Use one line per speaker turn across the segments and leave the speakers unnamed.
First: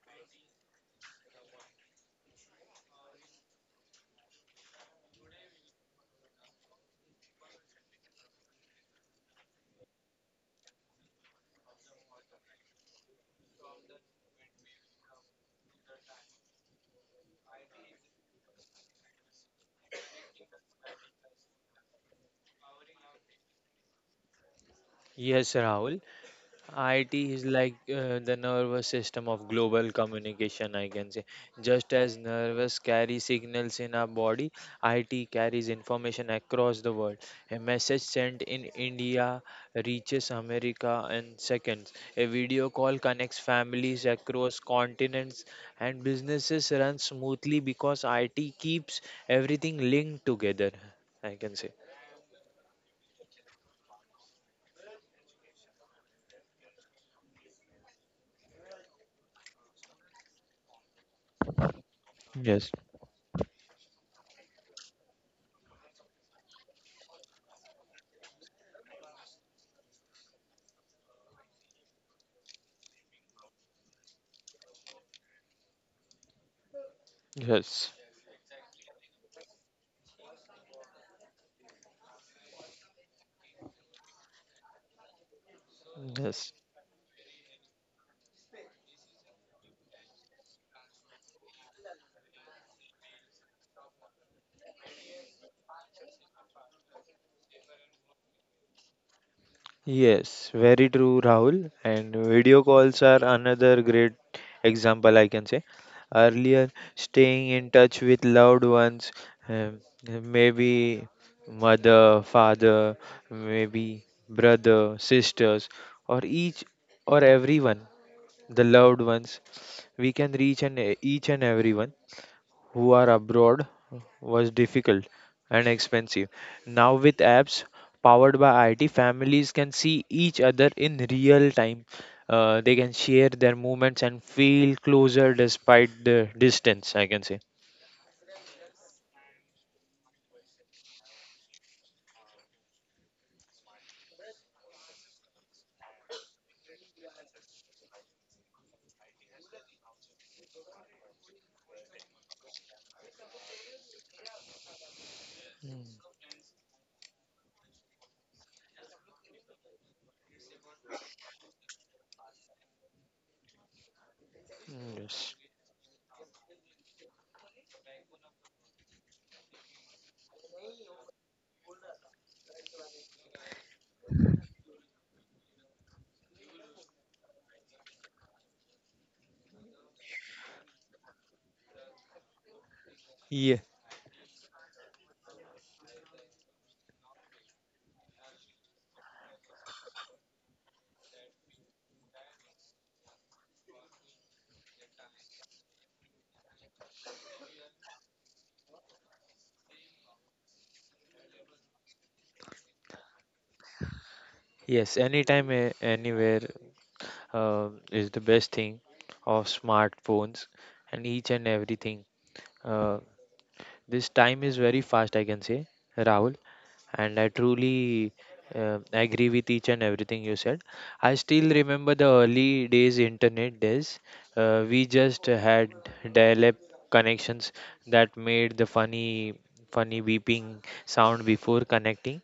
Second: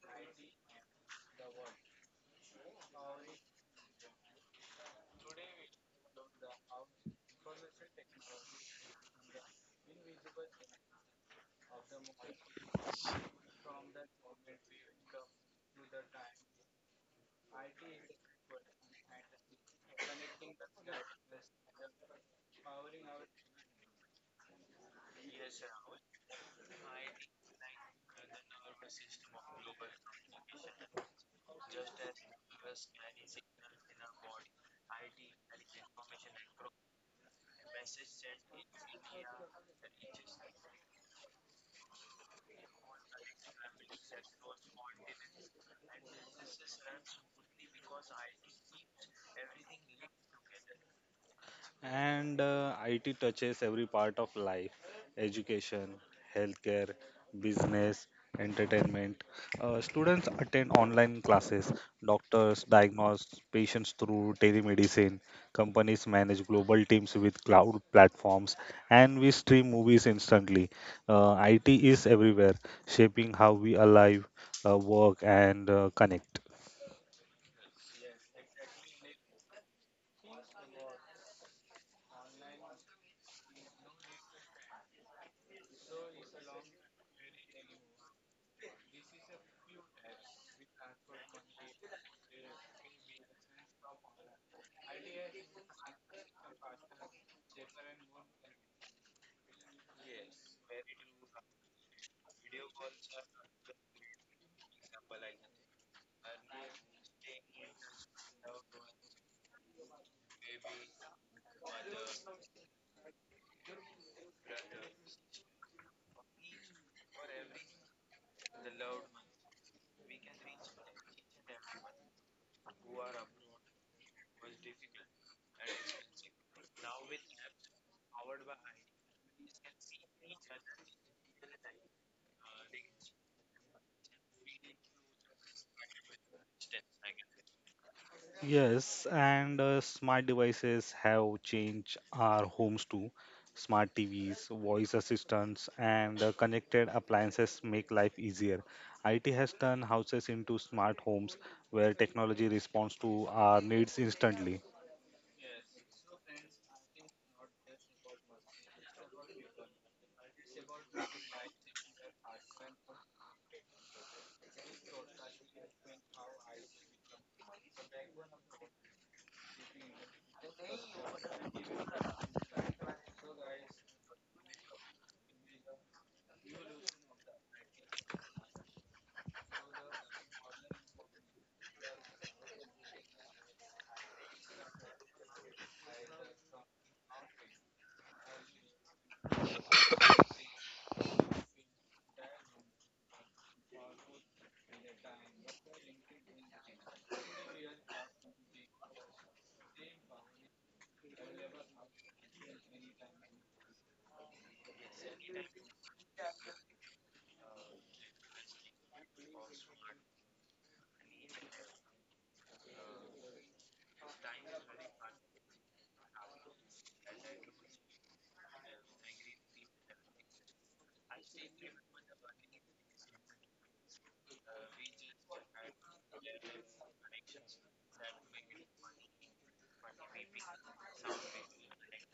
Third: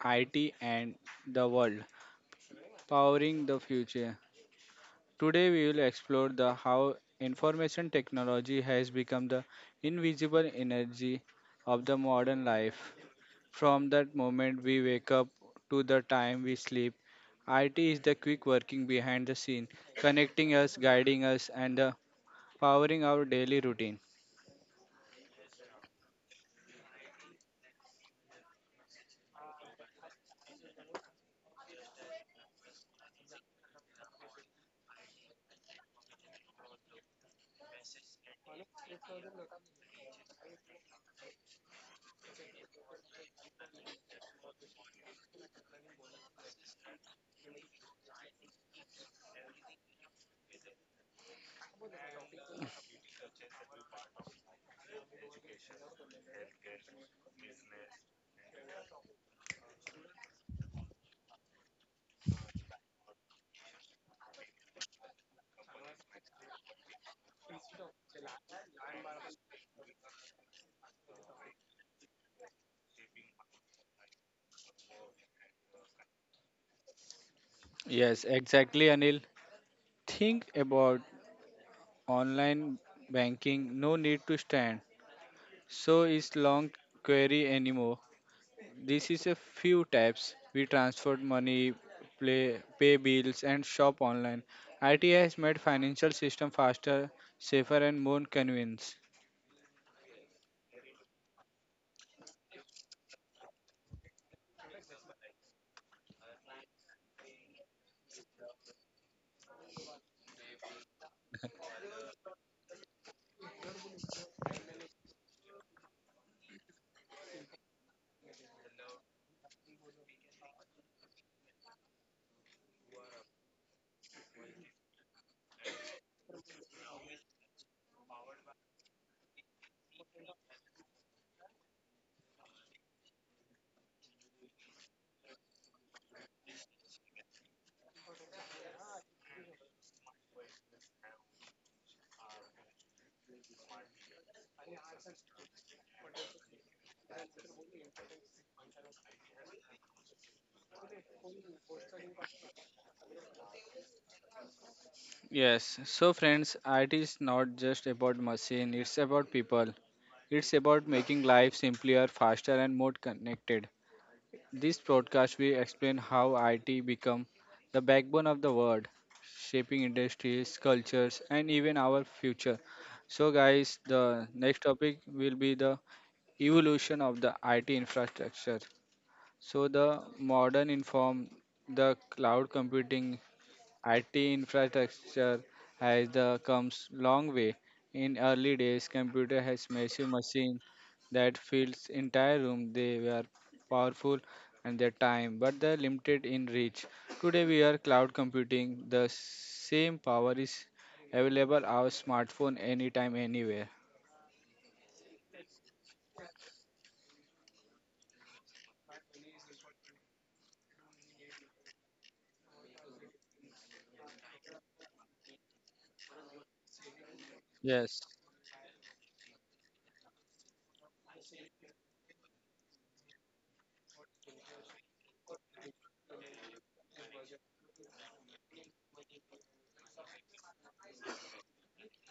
IT and the World Powering the Future. Today, we will explore the how information technology has become the invisible energy of the modern life. From that moment we wake up to the time we sleep, IT is the quick working behind the scene, connecting us, guiding us, and powering our daily routine.
Yes, Rahul. IT is like the nervous system of global communication, I can say. Just as nerves carry signals in our body, IT carries information across the world. A message sent in India reaches America in seconds. A video call connects families across continents, and businesses run smoothly because IT keeps everything linked together, I can say.
And IT touches every part of life: education, healthcare, business, entertainment. Students attend online classes, doctors
Yes,
diagnose patients through telemedicine, companies manage global teams with cloud platforms, and we stream movies instantly. IT is everywhere, shaping how we alive, work, and connect.
yes,
Yes, exactly, Anil. Think about online banking, no need to stand. So is
yes.
long query anymore. This is a few taps. We transfer money, play, pay bills, and shop online. IT has made financial system faster, safer, and more convenient.
Yes, very true, Rahul. And video calls are another great example, I can say. Earlier, staying in touch with loved ones, um, maybe mother, father, maybe brother, sisters, or each or everyone, the loved ones, we can reach and each and everyone who are abroad was difficult and expensive. Now, with apps powered by IT, families can see each other in real time. They can share their movements and feel closer despite the distance, I can say.
Yes, and smart devices have changed our homes too. Smart TVs, voice assistants, and connected appliances make life easier. IT has turned houses into smart homes where technology responds to our needs instantly.
Yes.
Mm,
So friends, IT is not just about machine. It's about people. It's about making life simpler, faster, and more connected. This
mm, yes.
podcast will explain how IT become the backbone of the world, shaping industries, cultures, and even our future. So, guys, the next topic will be the evolution of the IT infrastructure. So, the modern inform, the cloud computing,
Yeah.
IT infrastructure has the comes long way. In early days, computer has massive machine that fills entire room. They were powerful and their time, but they're limited in reach. Today we are cloud computing. The same power is available our smartphone anytime, anywhere.
Yes, anytime, anywhere is the best thing of smartphones and each and everything. Uh, This time is very fast, I can say, Rahul, and I truly
Yes,
agree with each and everything you said. I still remember the early days, internet days. We just had dial-up connections that made the funny, funny beeping sound before connecting.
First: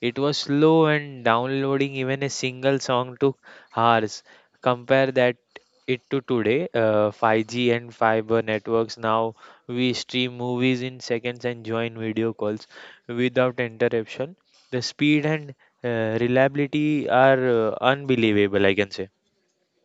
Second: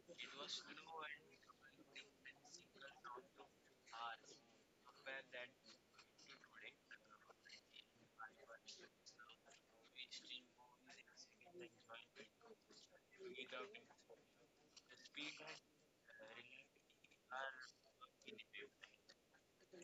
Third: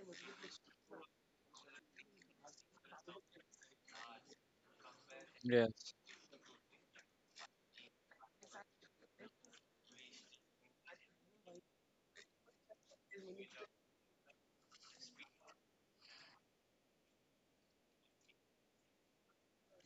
It was slow and downloading even a single song took hours. Compare that
yes,
it to today, 5G and fiber networks now we stream movies in seconds and join video calls without interruption. The speed and reliability are unbelievable, I can say.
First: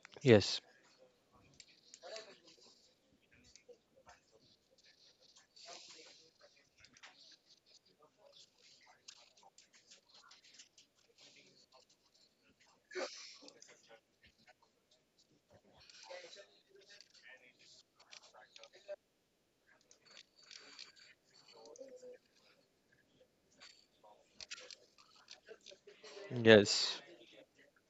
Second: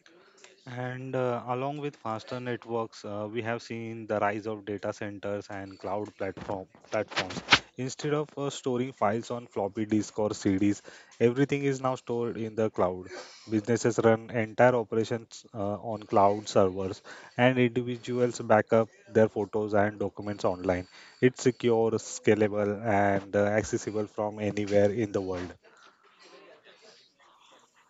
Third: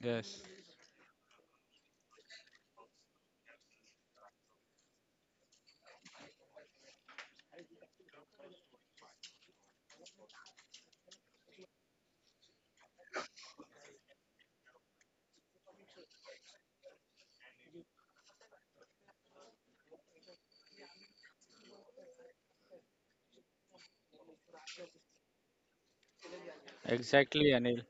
yes.
Yes,
And along with faster networks, we have seen the rise of data centers and cloud platforms. Instead of storing files on floppy disk or CDs, everything is now stored in the cloud. Businesses run entire operations on cloud servers, and individuals back up their photos and documents online. It's secure, scalable, and accessible from anywhere in the world.
yes.
Exactly, Anil.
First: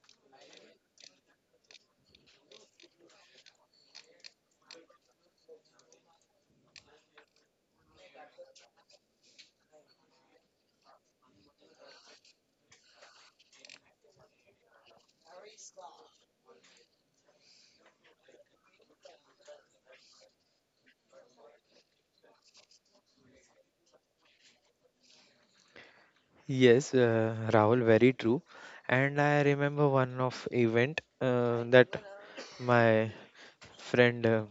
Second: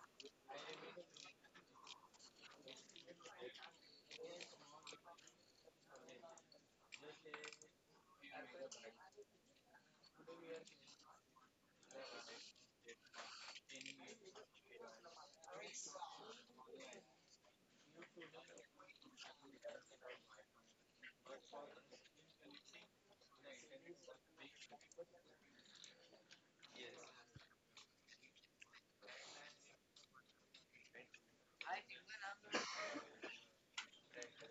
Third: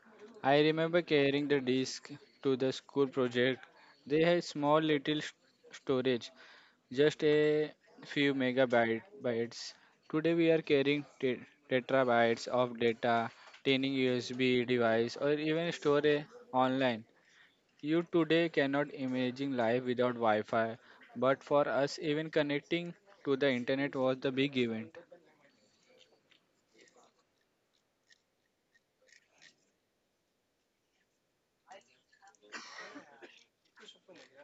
I remember carrying the disk to the school project. They had small little storage. Just a few megabytes. Today we are carrying terabytes of data, 10 USB device, or even store a online. You today cannot imagine life without Wi-Fi, but for us, even connecting to the internet was the big event.
Yes, Rahul, very true. And I remember one of event that my friend uh,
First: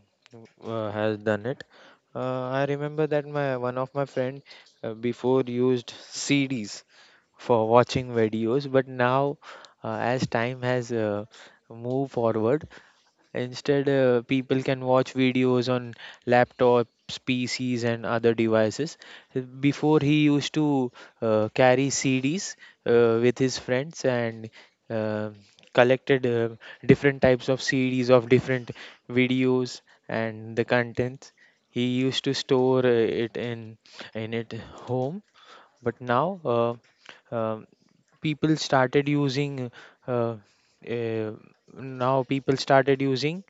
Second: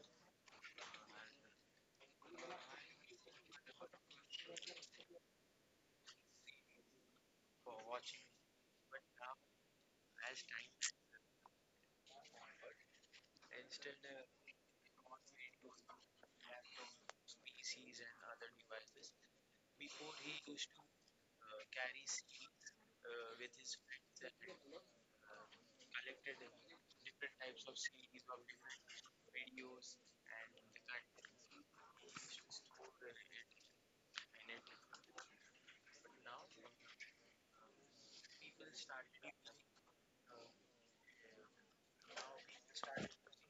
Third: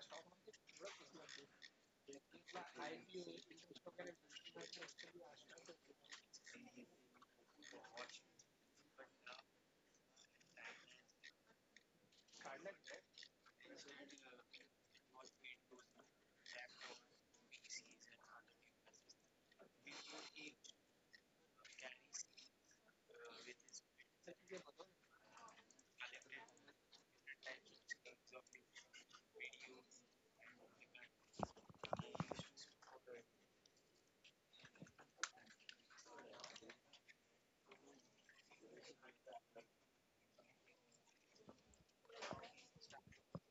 uh, has done it. I remember that my one of my friend before used CDs for watching videos, but now, as time has moved forward, instead, people can watch videos on laptops, pcs and other devices. Before, he used to carry cds with his friends, and uh, collected different types of cds of different videos, and the contents he used to store it in it home. But now, uh, um people started using, uh, uh, now people started using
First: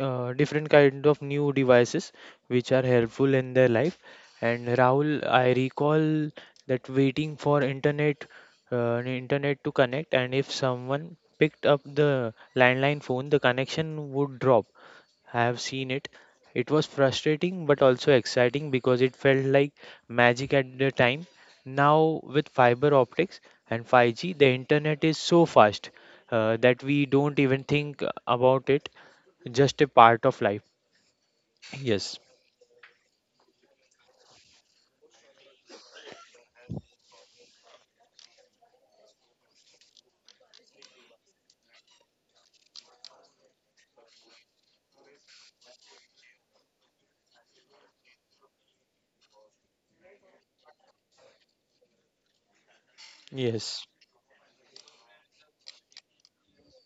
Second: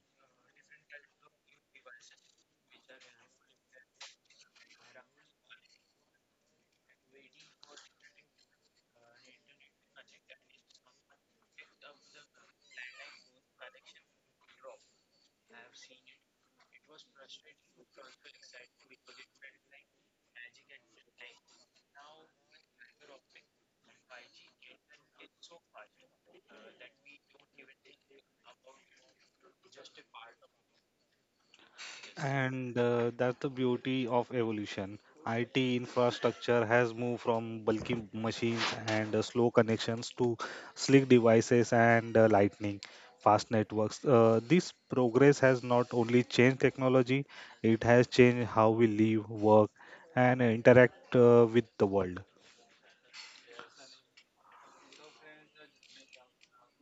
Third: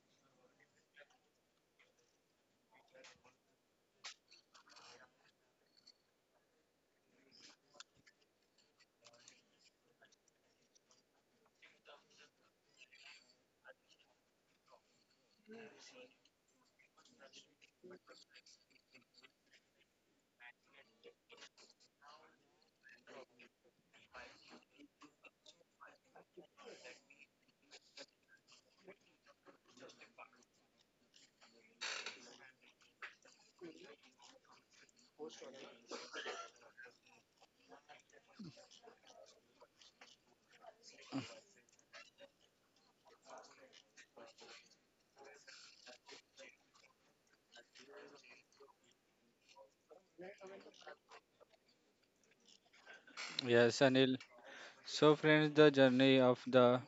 different kind of new devices which are helpful in their life. And Rahul, I recall that waiting for internet, internet to connect, and if someone picked up the landline phone, the connection would drop. I have seen it. It was frustrating but also exciting because it felt like magic at the time. Now, with fiber optics and 5G, the internet is so fast that we don't even think about it, just a part of life. Yes.
And that's the beauty of evolution. IT infrastructure has moved from bulky machines and slow connections to slick devices and lightning fast networks. This progress has not only changed technology, it has changed how we live, work, and interact with the world.
Yes,
Yes.
Anil. So, friends, the journey of the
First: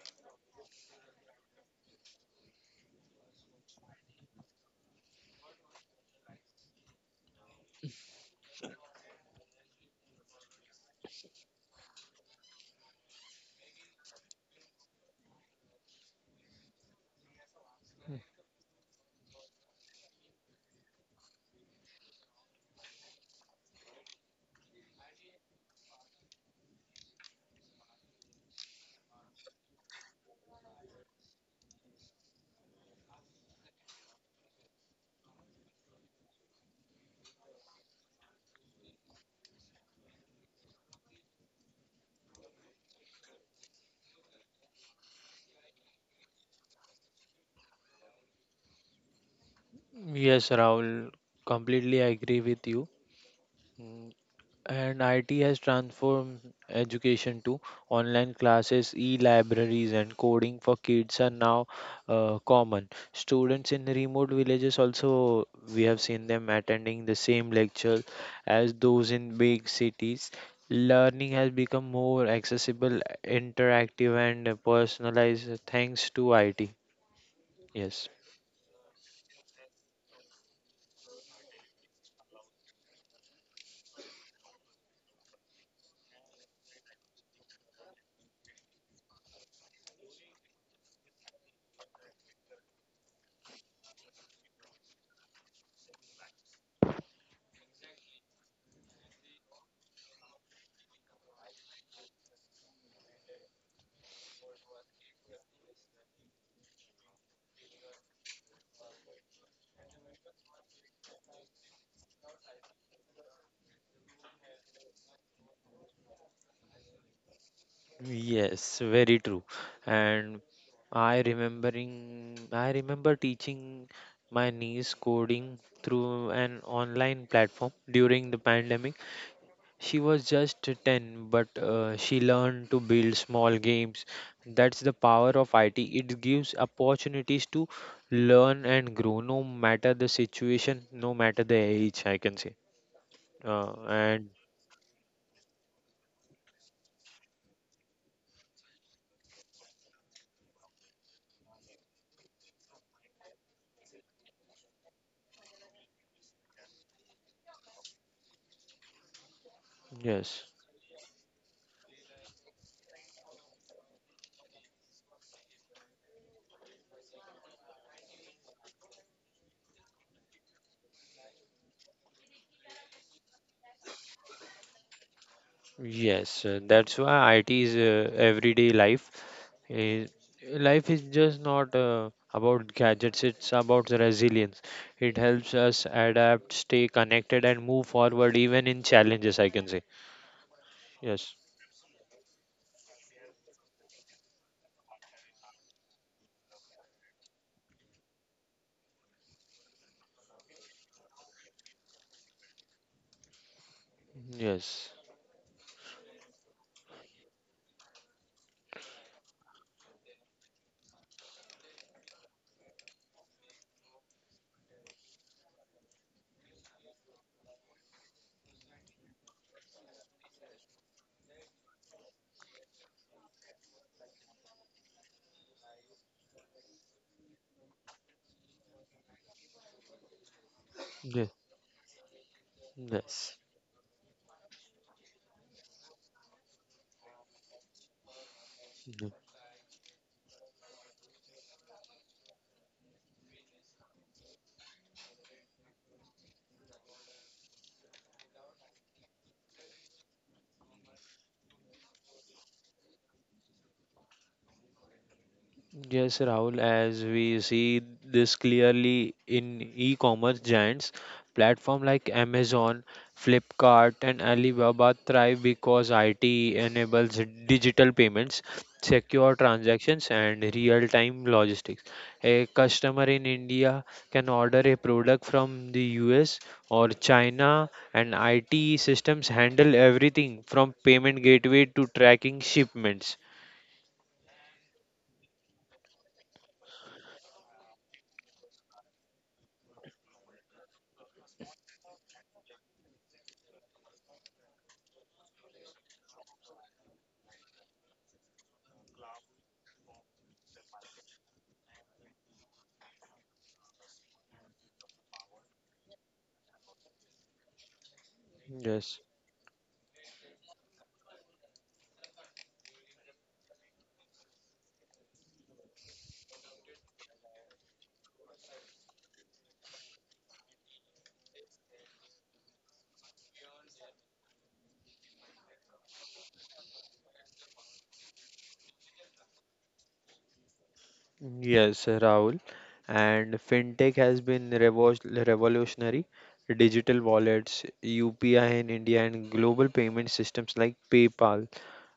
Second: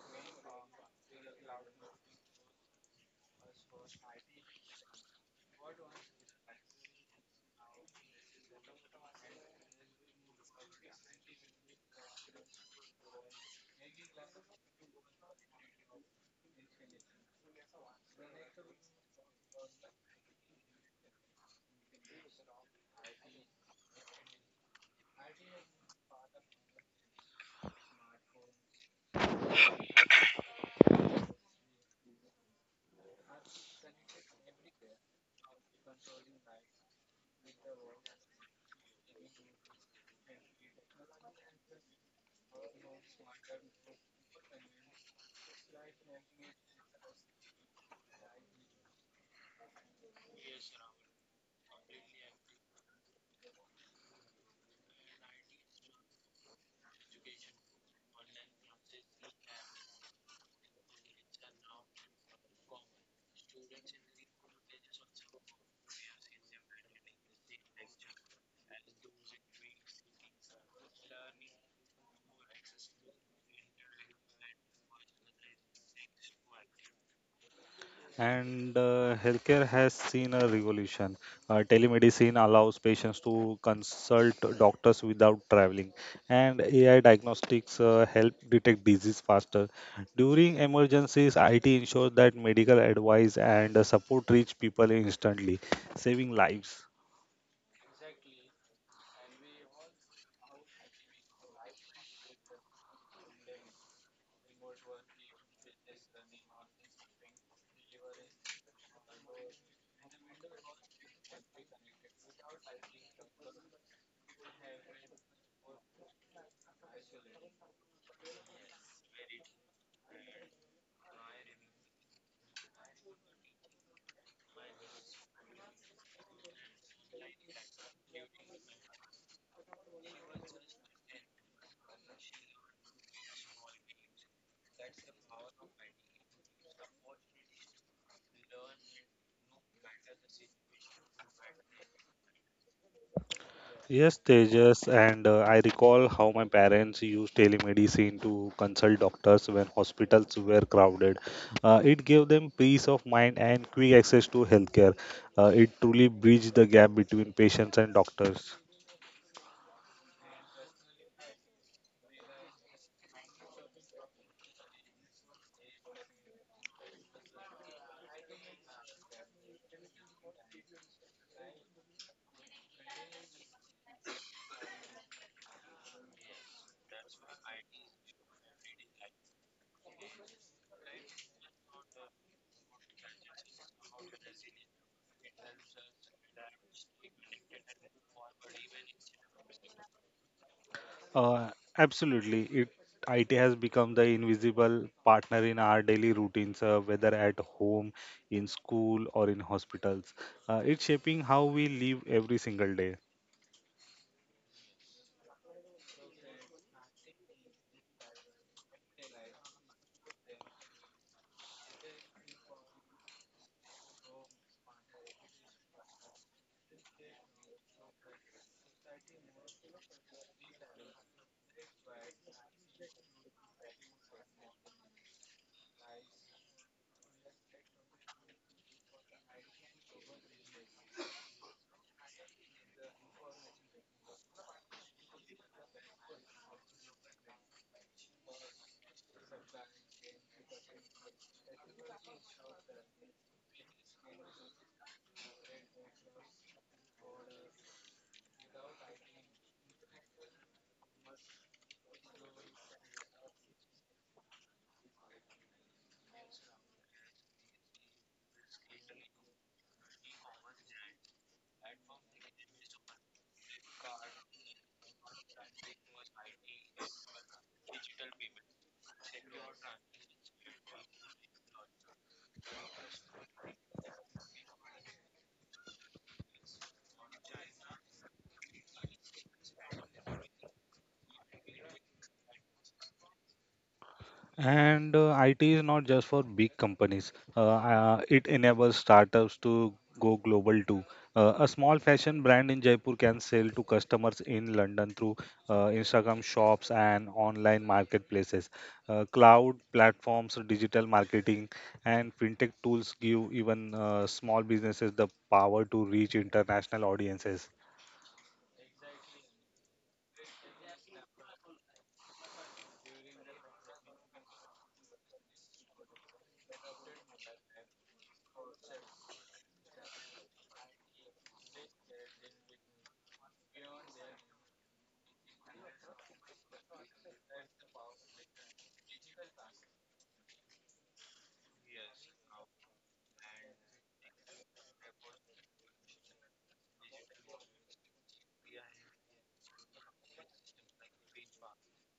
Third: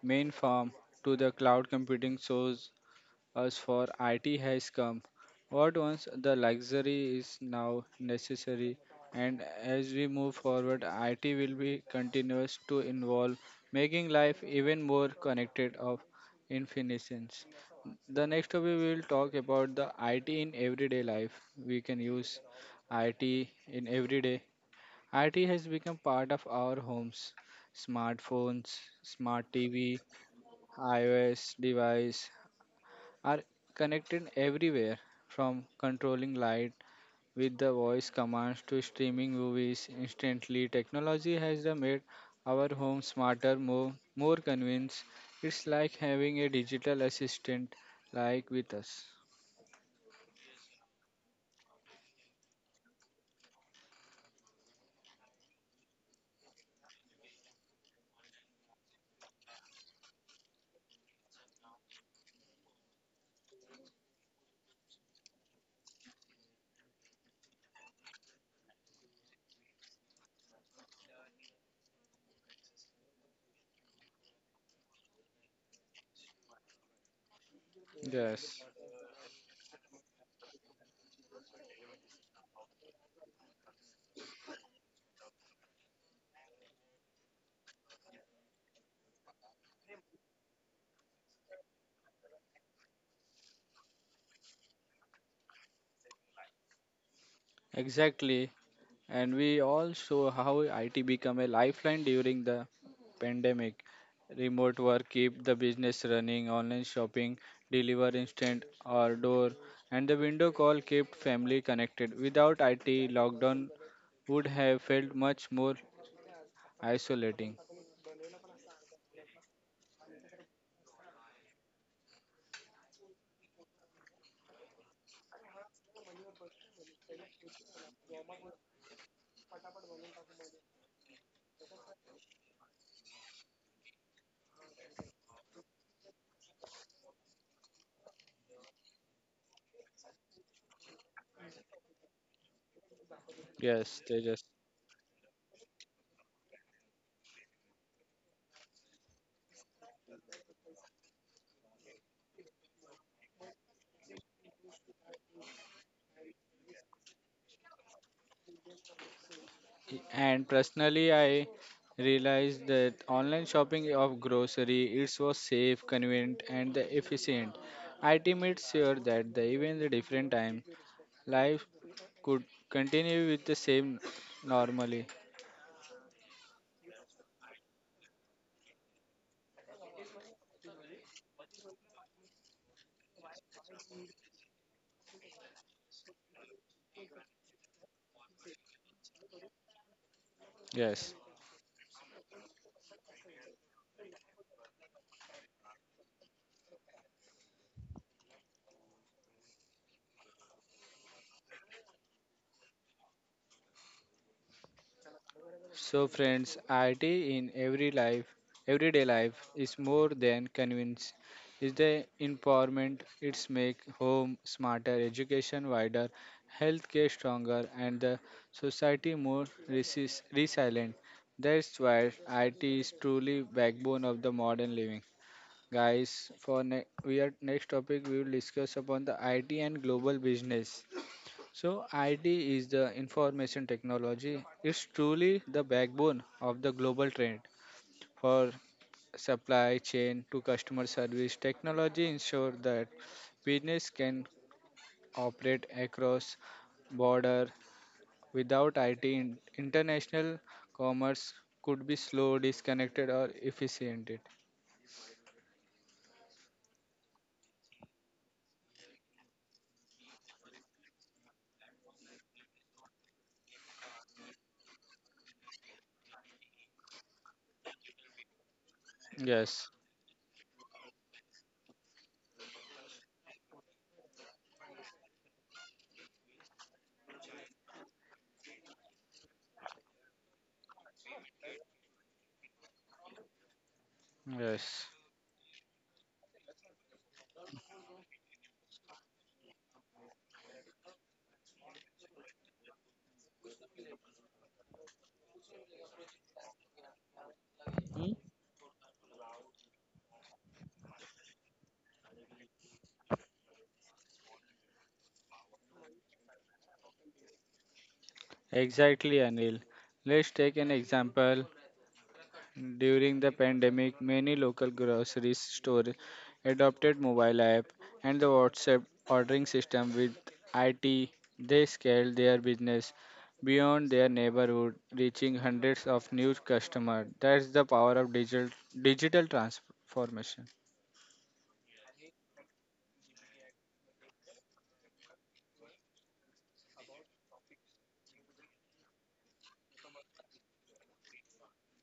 main farm to the cloud computing shows us for IT has come. What once the luxury is now necessary, and as we move forward, IT will be continuous to involve, making life even more connected of infinitions. The next topic we will talk about the IT in everyday life. We can use IT in everyday. IT has become part of our homes, smartphones, smart TV, iOS device, are connected everywhere, from controlling light with the voice commands to streaming movies instantly. Technology has the made our home smarter, more more convinced. It's like having a digital assistant like with us.
Yes, Rahul, completely agree with you. Mm. And IT has transformed education too. Online classes, e-libraries, and coding for kids are now common. Students in remote villages also, we have seen them attending the same lecture as those in big cities. Learning has become more accessible, interactive, and personalized thanks to IT. Yes.
Yes,
And healthcare has seen a revolution. Telemedicine allows patients to consult doctors without traveling, and AI diagnostics help detect disease faster. During emergencies, IT ensures that medical advice and support reach people instantly, saving lives.
exactly, and we all saw how IT became a lifeline during the pandemic. Remote work keep the business running, online shopping, deliver instant order, and the window call kept family connected. Without IT, lockdown would have felt much more isolating.
Yes, very true. And I remember teaching my niece coding through an online platform during the pandemic. She was just 10, but she learned to build small games. That's the power of IT. It gives opportunities to learn and grow, no matter the situation, no matter the age, I can say. Uh,
Yes,
Yes,
and
Tejas.
Tejas, and I recall how my parents used telemedicine to consult doctors when hospitals were crowded. It gave them peace of mind and quick access to healthcare. It truly bridged the gap between patients and doctors.
And
yes,
personally, I realized that online shopping of grocery it was safe, convenient, and the efficient. It made sure that the even the different time life could continue with the same normally.
yes, that's why IT is everyday life. Eh, life is just not about gadgets, it's about the resilience. It helps us adapt, stay connected, and move forward even in challenges, I can say.
Yes.
Yes,
Uh, Absolutely, IT has become the invisible partner in our daily routines, whether at home, in school, or in hospitals. It's shaping how we live every single day.
yes,
So, friends, IT in every life, everyday life, is more than convenience. It's the empowerment. It's make home smarter, education wider, healthcare stronger, and the society more resilient. That's why IT is truly backbone of the modern living. Guys, for we are next topic we will discuss upon the IT and global business.
yes,
So, ID is the
yes.
information technology. It's truly the backbone of the global trend for supply chain to customer service. Technology ensures that business can operate across border without IT. International commerce could be slow, disconnected, or efficient.
Yes, Rahul, as we see this clearly in e-commerce giants, platform like Amazon, Flipkart, and Alibaba thrive because IT enables digital payments, secure
Yes,
transactions, and real-time logistics. A customer in India can order a product from the US or China, and IT systems handle everything from payment gateway to tracking shipments.
yes.
And IT is not just for big companies. It enables startups to go global too. A small fashion brand in Jaipur can sell to customers in London through Instagram shops and online
Hmm?
marketplaces. Cloud platforms, digital marketing, and fintech tools give even small businesses the power to reach international audiences.
Yes.
Exactly, Anil. Let's take an example. During the pandemic, many local grocery stores adopted mobile app and the WhatsApp ordering system with IT. They scaled their business beyond their neighborhood, reaching hundreds of new customers. That's the power of digital transformation.
Yes, Rahul. And fintech has been revolutionary. Digital wallets, UPI in India, and global payment systems like PayPal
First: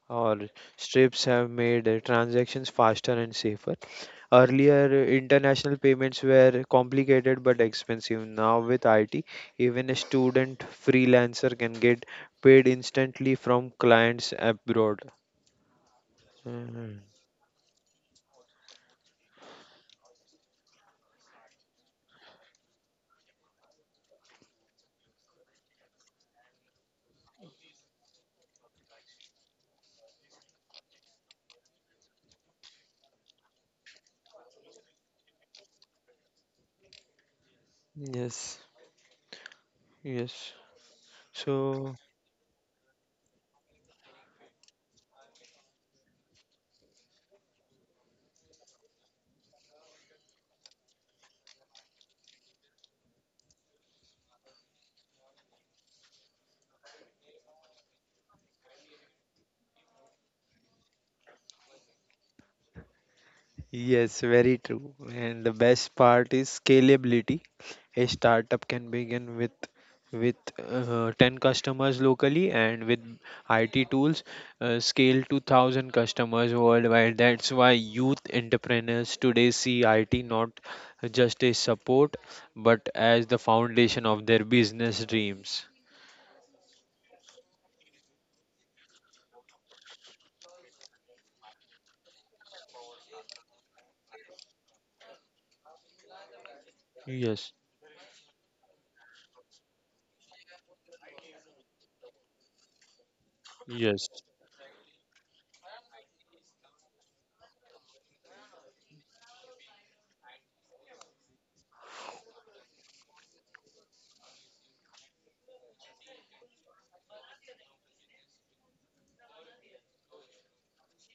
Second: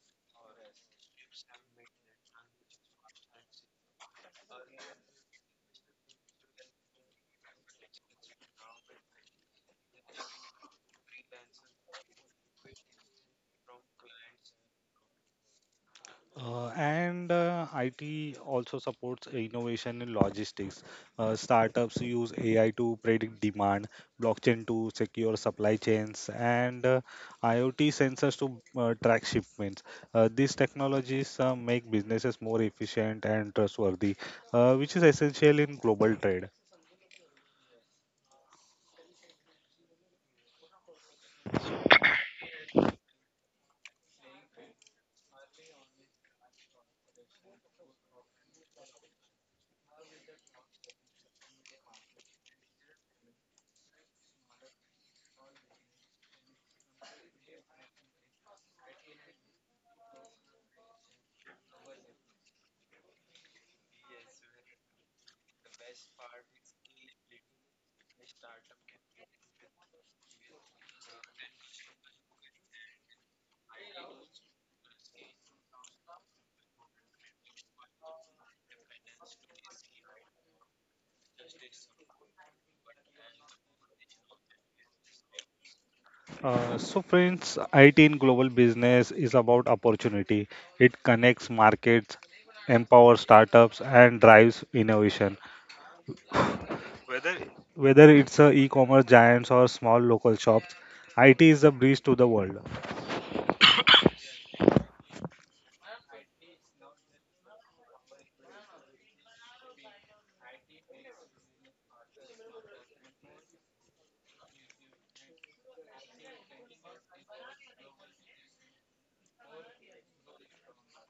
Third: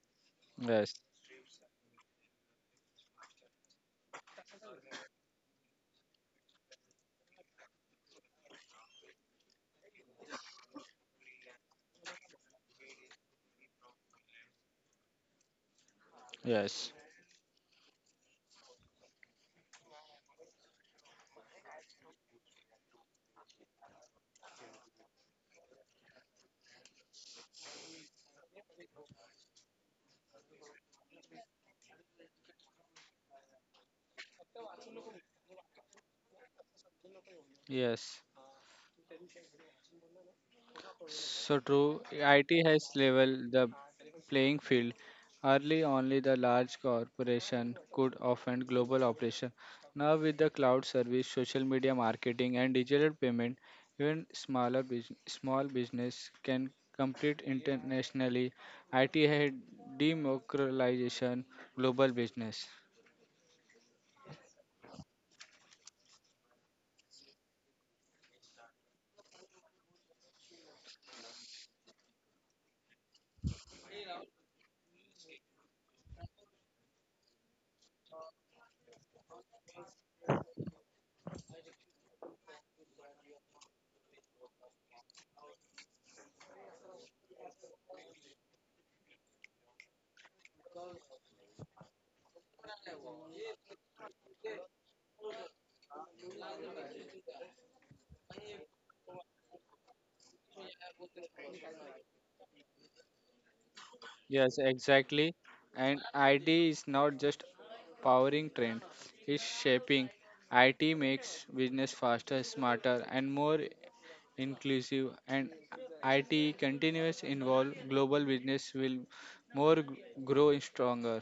or
Yes.
Strips have made transactions faster and safer. Earlier, international payments were complicated but expensive. Now, with IT, even a student freelancer can get paid instantly from clients abroad.
Yes.
Mhm.
And IT also supports innovation in logistics. Startups use AI to predict demand, blockchain to secure supply chains, and IoT sensors to track shipments. These technologies make businesses more efficient and trustworthy, which is essential in global trade.
Yes.
Yes, yes.
So
So.
true, IT has leveled the playing field. Early only the large corporation could offend global operation. Now with the cloud service, social media marketing and digital payment, even smaller business, small business can compete internationally. IT had democratization global business.
Yes, very true. And the best part is scalability. A startup can begin with 10 customers locally and with IT tools scale to 1,000 customers worldwide. That's why youth entrepreneurs today see IT not just as support but as the foundation of their business dreams.
So, friends, IT in global business is about opportunity. It connects markets, empowers startups, and drives innovation.
Yes.
Whether it's a e-commerce giants or small local shops, IT is a breeze to the world.
Yes.
Yes, exactly. And IT is not just powering trend, it's shaping. IT makes business faster, smarter, and more inclusive. And IT continuous involve global business will more grow stronger.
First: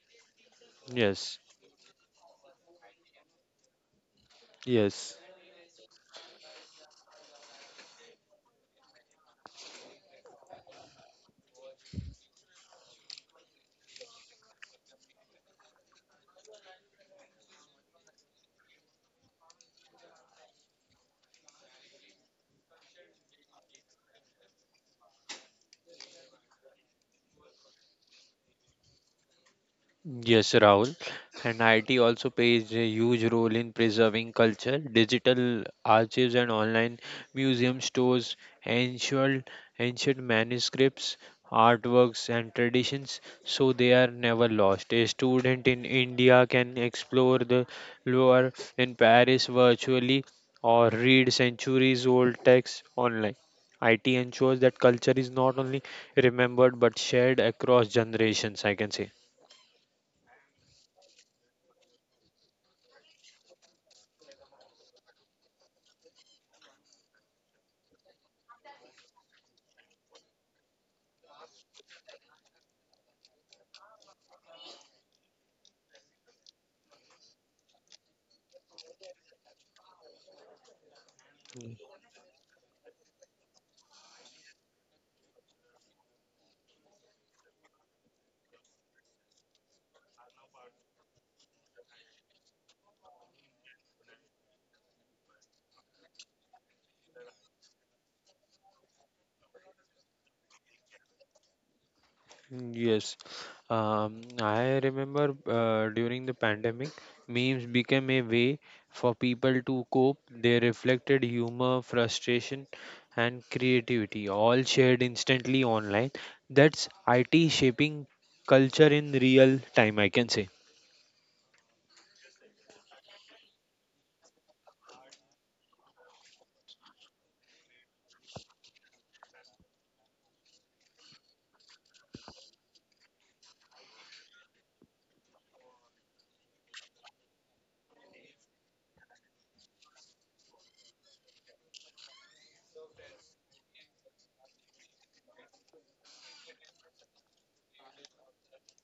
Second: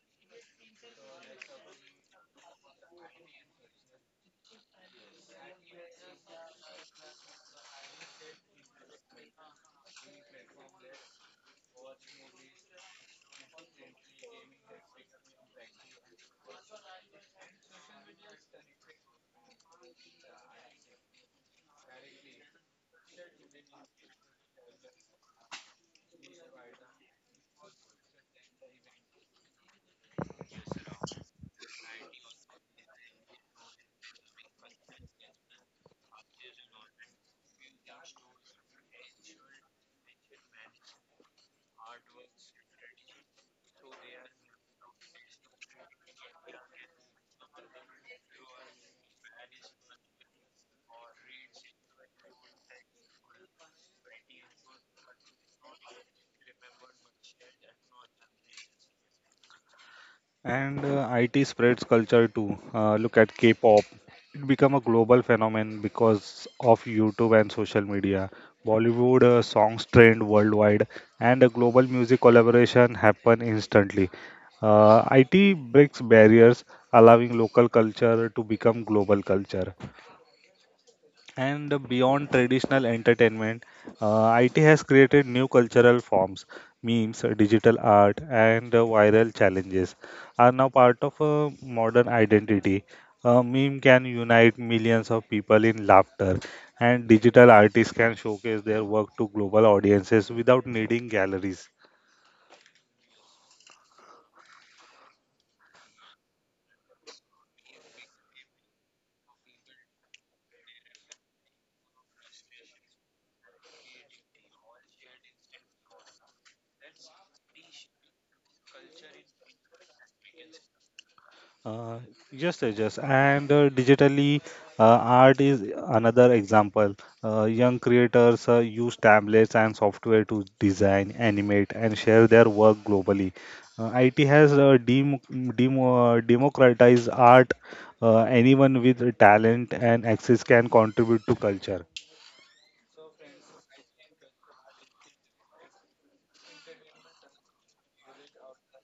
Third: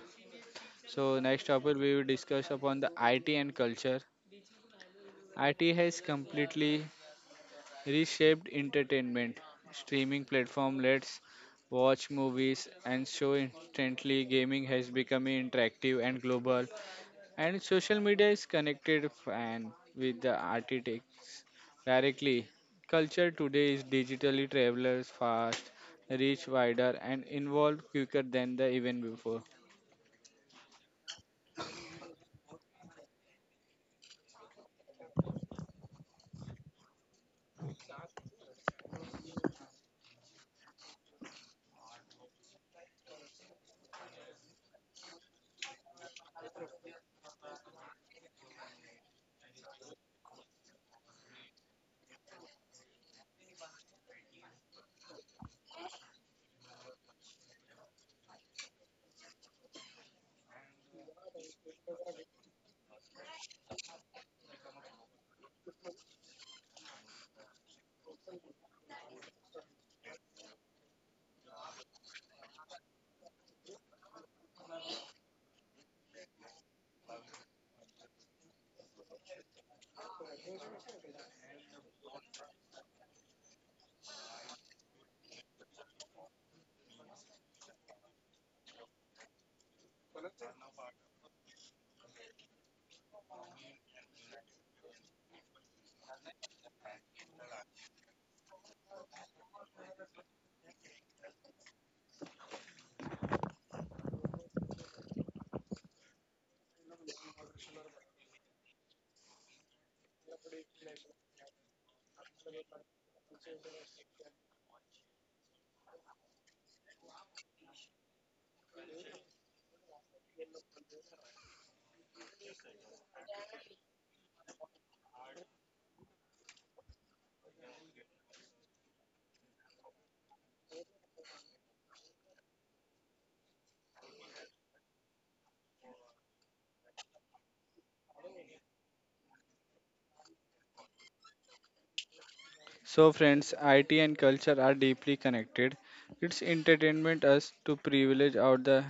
So
Yes.
next topic we will discuss upon the IT and culture.
Yes.
IT has completely reshaped entertainment. Streaming platform lets watch movies and show instantly. Gaming has become interactive and global, and social media is connected and with the architects directly. Culture today is digitally travelers fast, reach wider, and involved quicker than the even before.
Yes, Rahul. And IT also plays a huge role in preserving culture. Digital archives and online museum stores ancient, ancient manuscripts, artworks, and traditions so they are never lost. A student in India can explore the Louvre in Paris virtually or read centuries old texts online. IT ensures that culture is not only remembered but shared across generations, I can say.
And IT spreads culture too. Look at K-pop. It became a global phenomenon because of YouTube and social media. Bollywood songs trend worldwide and a global music collaboration happen instantly. IT breaks barriers, allowing local culture to become global culture. And beyond traditional entertainment, IT has created new cultural forms. Memes, digital art, and viral challenges are now part of modern identity. A meme can unite millions of people in laughter, and digital artists can showcase their work to global audiences without needing galleries.
Mm, yes, I remember during the pandemic, memes became a way for people to cope. They reflected humor, frustration, and creativity, all shared instantly online. That's IT shaping culture in real time, I can say.
Uh, yes, Tejas, and digitally, art is another example. Young creators use tablets and software to design, animate, and share their work globally. IT has democratized art. Anyone with talent and access can contribute to culture.
So, friends, IT and culture are deeply connected. It's entertainment us to privilege out the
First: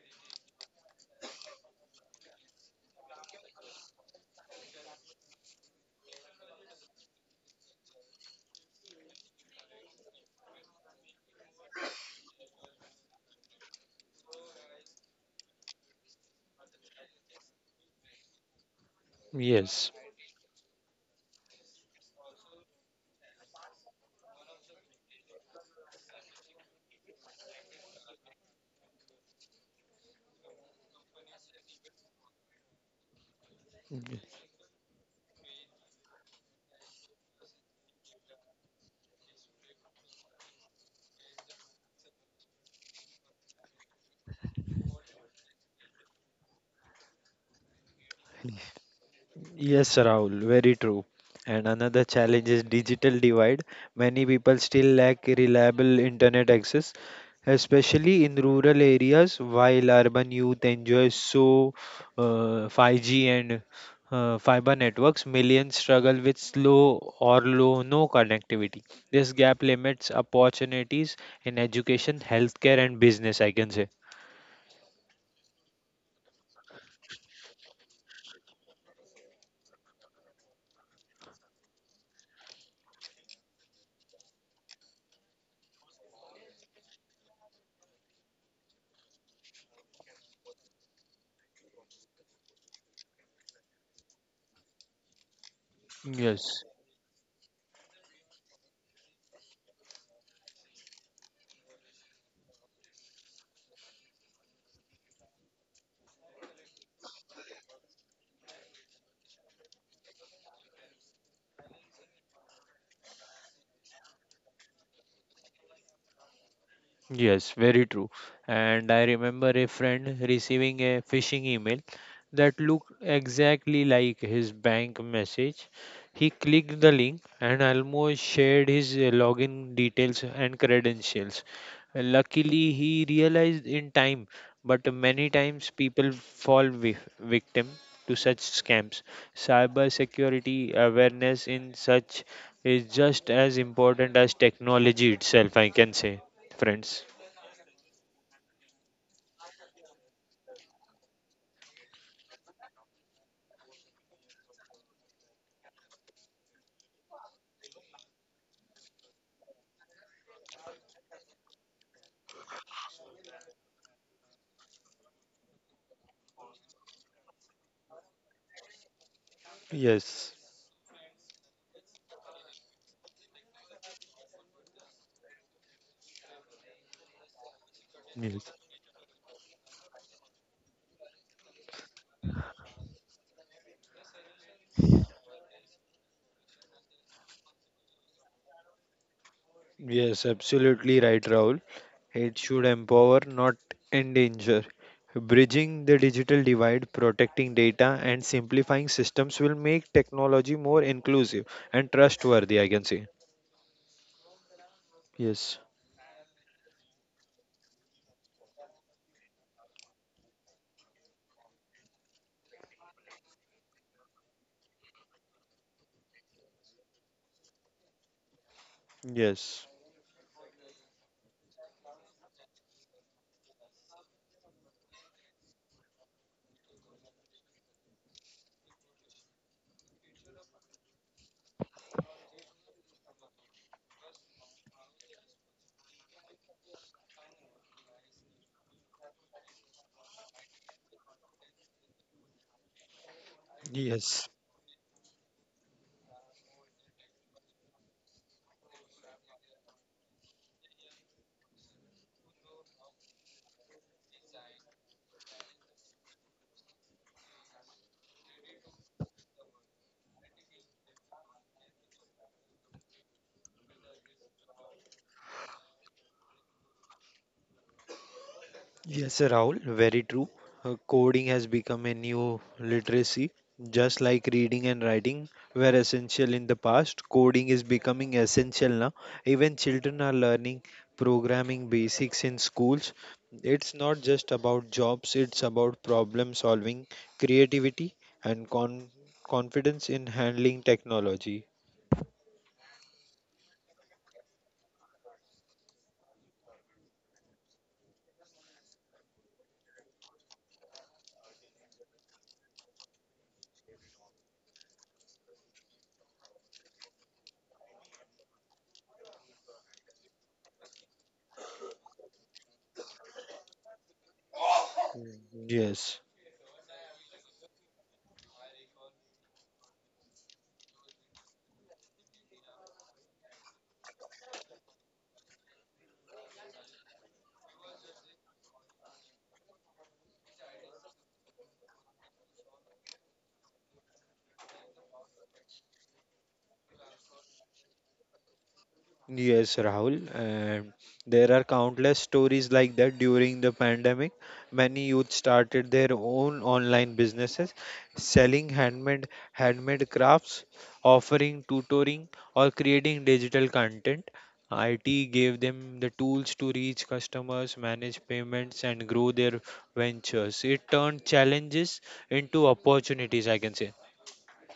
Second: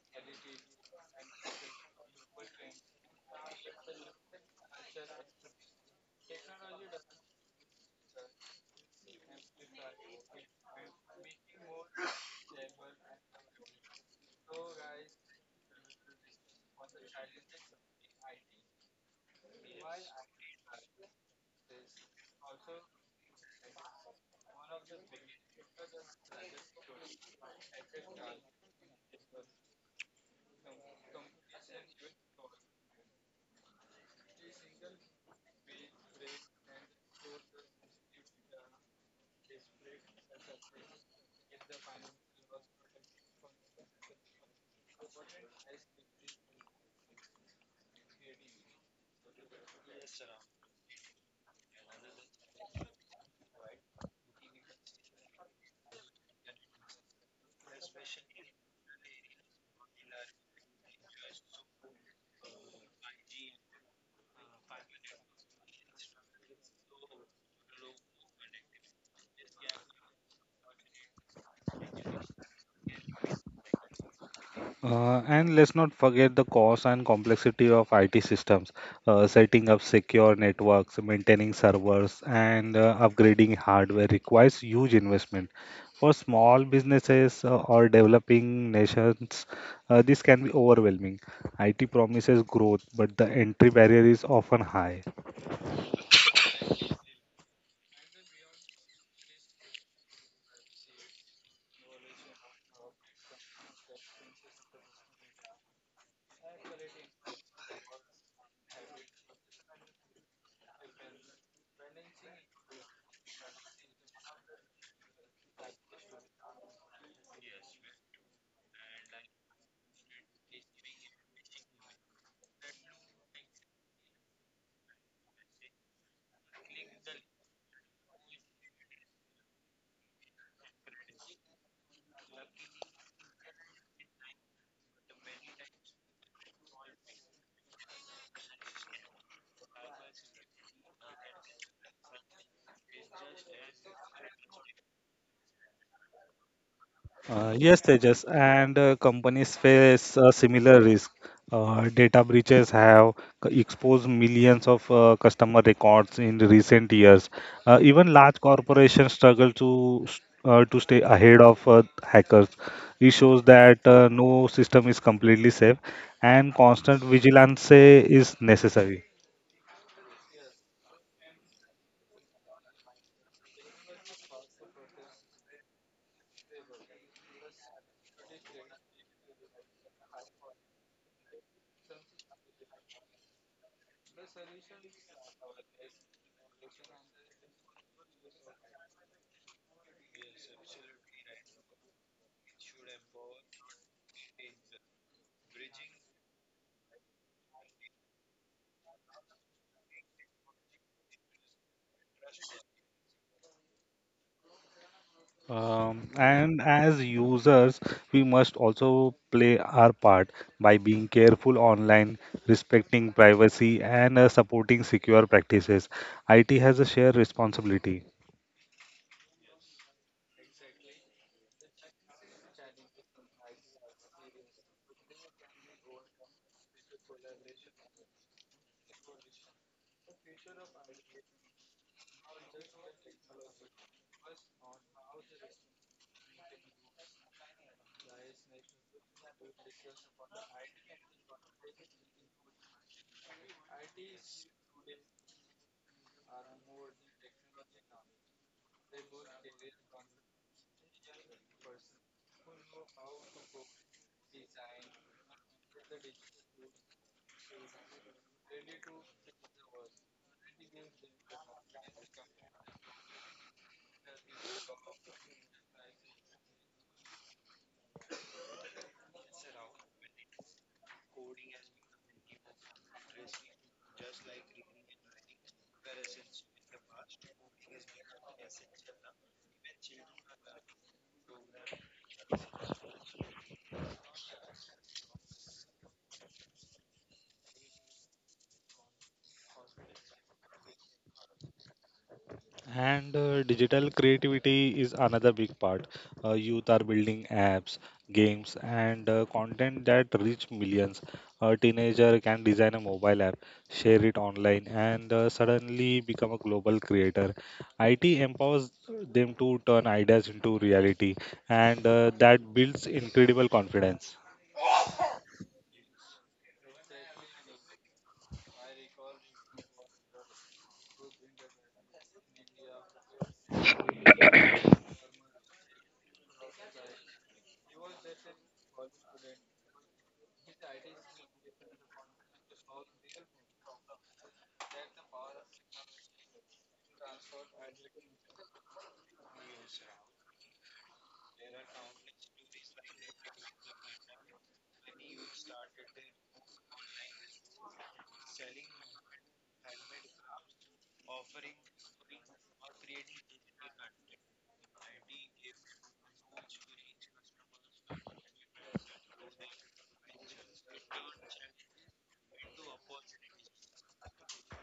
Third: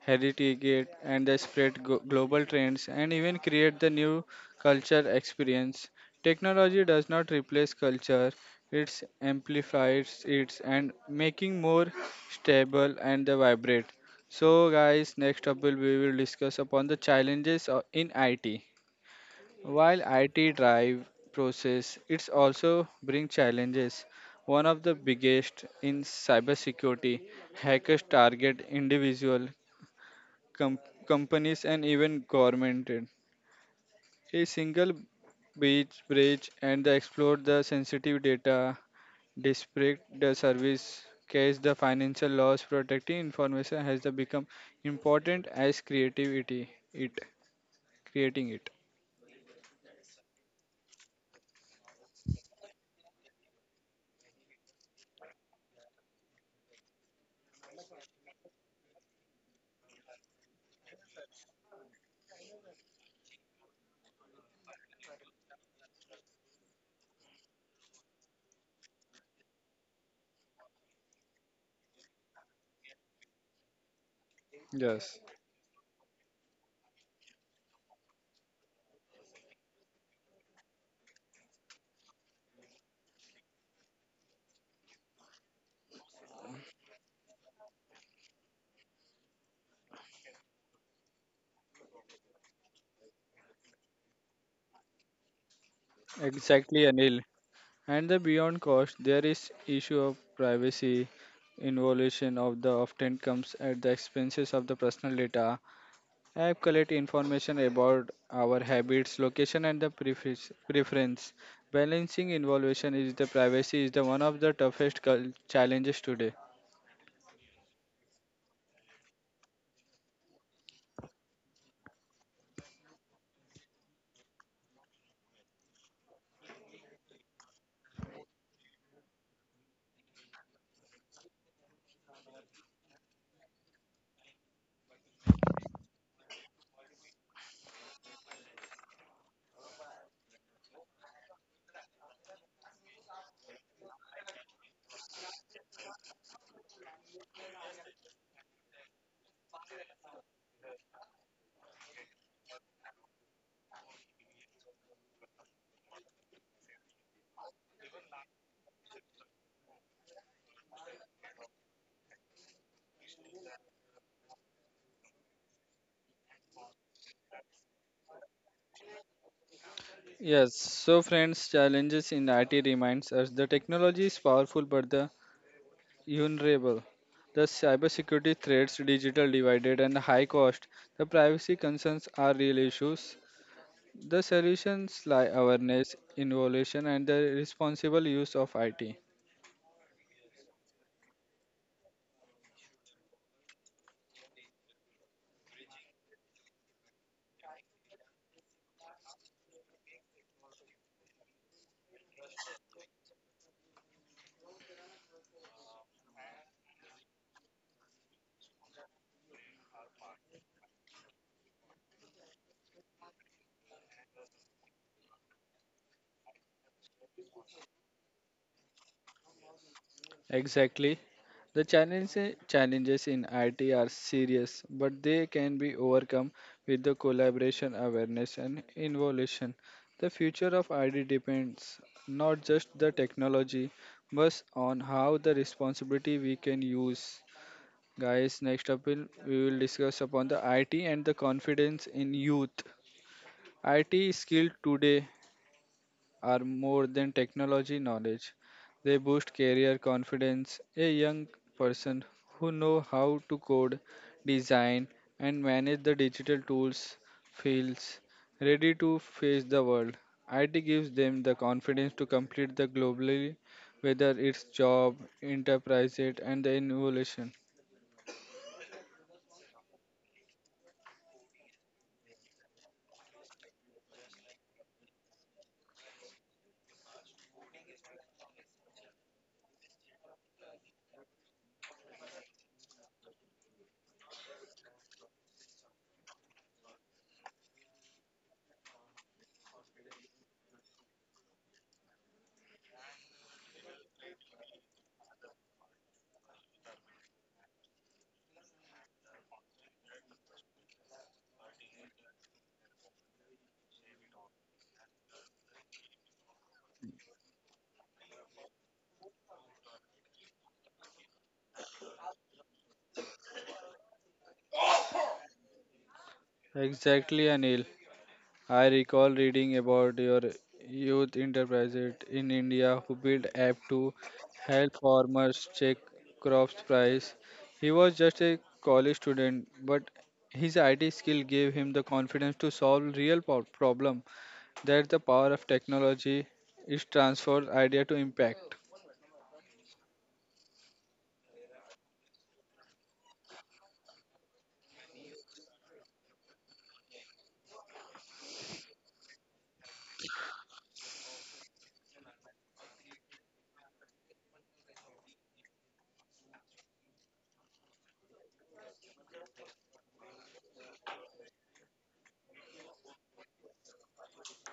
heritage and the spread global trends and even create the new culture experience. Technology does not replace culture; it amplifies it and making more stable and the vibrant. So, guys, next up will we will discuss upon the challenges in IT.
Yes.
While IT drive process, it's also bring challenges. One of the biggest in cybersecurity, hackers target individual com- companies and even government. A single breach and they exploit the sensitive data, disrupt the service, case the financial loss. Protecting information has the become important as creativity. It creating it.
Yes, Rahul, very true. And another challenge is digital divide. Many people still lack reliable internet access, especially in rural areas, while urban youth enjoy so 5G and fiber networks, millions struggle with slow or low no connectivity. This gap limits opportunities in education, healthcare, and business, I can say.
Yes.
And let's not forget the cost and complexity of IT systems. Setting up secure networks, maintaining servers, and upgrading hardware requires huge investment. For small businesses or developing nations, this can be overwhelming. IT promises growth, but the entry barrier is often high.
Yes.
Exactly, Anil. And the beyond cost, there is issue of privacy involution of the often comes at the expenses of the personal data. App collect information about our habits, location, and the preference. Balancing involution is the privacy is the one of the toughest challenges today.
Yes, very true. And I remember a friend receiving a phishing email that looked exactly like his bank message. He clicked the link and almost shared his login details and credentials. Luckily, he realized in time, but many times people fall victim to such scams. Cyber security awareness in such is just as important as technology itself, I can say, friends.
Yes, Tejas, and companies face a similar risk. Data breaches have exposed millions of customer records in recent years. Even large corporations struggle to stay ahead of hackers. It shows that no system is completely safe, and constant vigilance is necessary.
Yes,
Yes, so friends, challenges in IT reminds us the technology is powerful, but the vulnerable. The cybersecurity
yes,
threats, digital divided, and high cost, the privacy concerns are real issues. The solutions lie awareness, innovation, and the responsible use of IT.
yes, absolutely right, Rahul. It should empower, not endanger. Bridging the digital divide, protecting data, and simplifying systems will make technology more inclusive and trustworthy, I can say. Yes.
And as users, we must also play our part by being careful online, respecting privacy, and supporting secure practices. IT has a shared responsibility.
Yes,
Exactly. The challenges in IT are serious, but they can be overcome with the collaboration, awareness, and innovation. The future of IT depends not just the technology, but on how the responsibility we can use. Guys, next up will we will discuss upon the IT and the confidence in youth. IT
yes.
skills today are more than technology knowledge. They boost career confidence. A young person who know how to code, design and manage the digital tools feels ready to face the world. IT gives them the confidence to complete the globally whether it's job, enterprise it and the innovation.
Yes, Rahul, very true. Coding has become a new literacy, just like reading and writing were essential in the past. Coding is becoming essential now. Even children are learning programming basics in schools. It's not just about jobs, it's about problem solving, creativity, and confidence in handling technology.
And digital creativity is another big part. Youth are building apps, games, and content that reach millions. A teenager can design a mobile app, share it online, and suddenly become a global creator. IT empowers them to turn ideas into reality, and that builds incredible confidence.
Mm. Yes.
Exactly, Anil. I recall reading about your youth enterprises in India who built app to help farmers check crops price. He was just a college student, but his IT skill gave him the confidence to solve real problem. That's the power of technology. It transfers idea to impact.
Yes, Rahul, and there are countless stories like that during the pandemic. Many youth started their own online businesses, selling handmade crafts, offering tutoring, or creating digital content. IT gave them the tools to reach customers, manage payments, and grow their ventures. It turned challenges into opportunities, I can say.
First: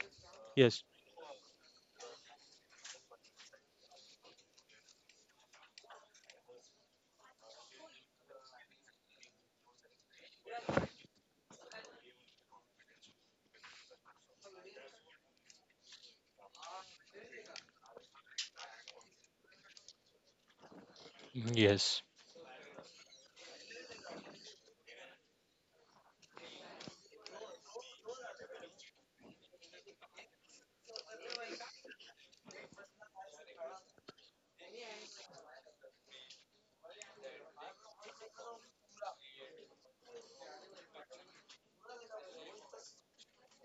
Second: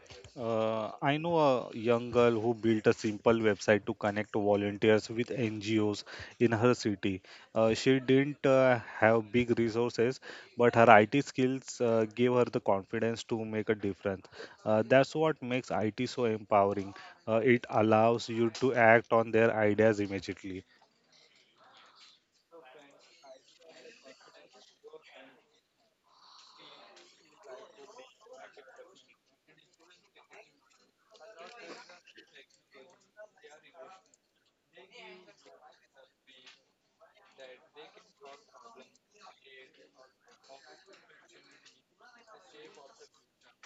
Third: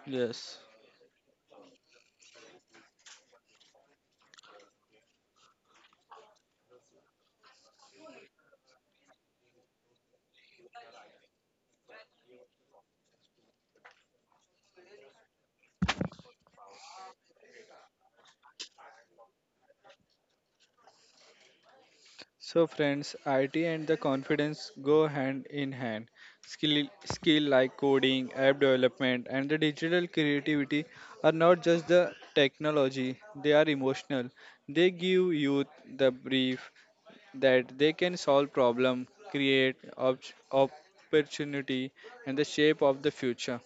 Yes.
Yes.
I know a young girl who built a simple website to connect volunteers with NGOs in her city. She didn't have big resources, but her IT skills gave her the confidence to make a difference. That's what makes IT so empowering. It allows you to act on their ideas immediately.
Yes.
So, friends, IT and the confidence go hand in hand. Skill like coding, app development, and the digital creativity are not just the technology, they are emotional. They give youth the brief that they can solve problem, create opportunity, and the shape of the future.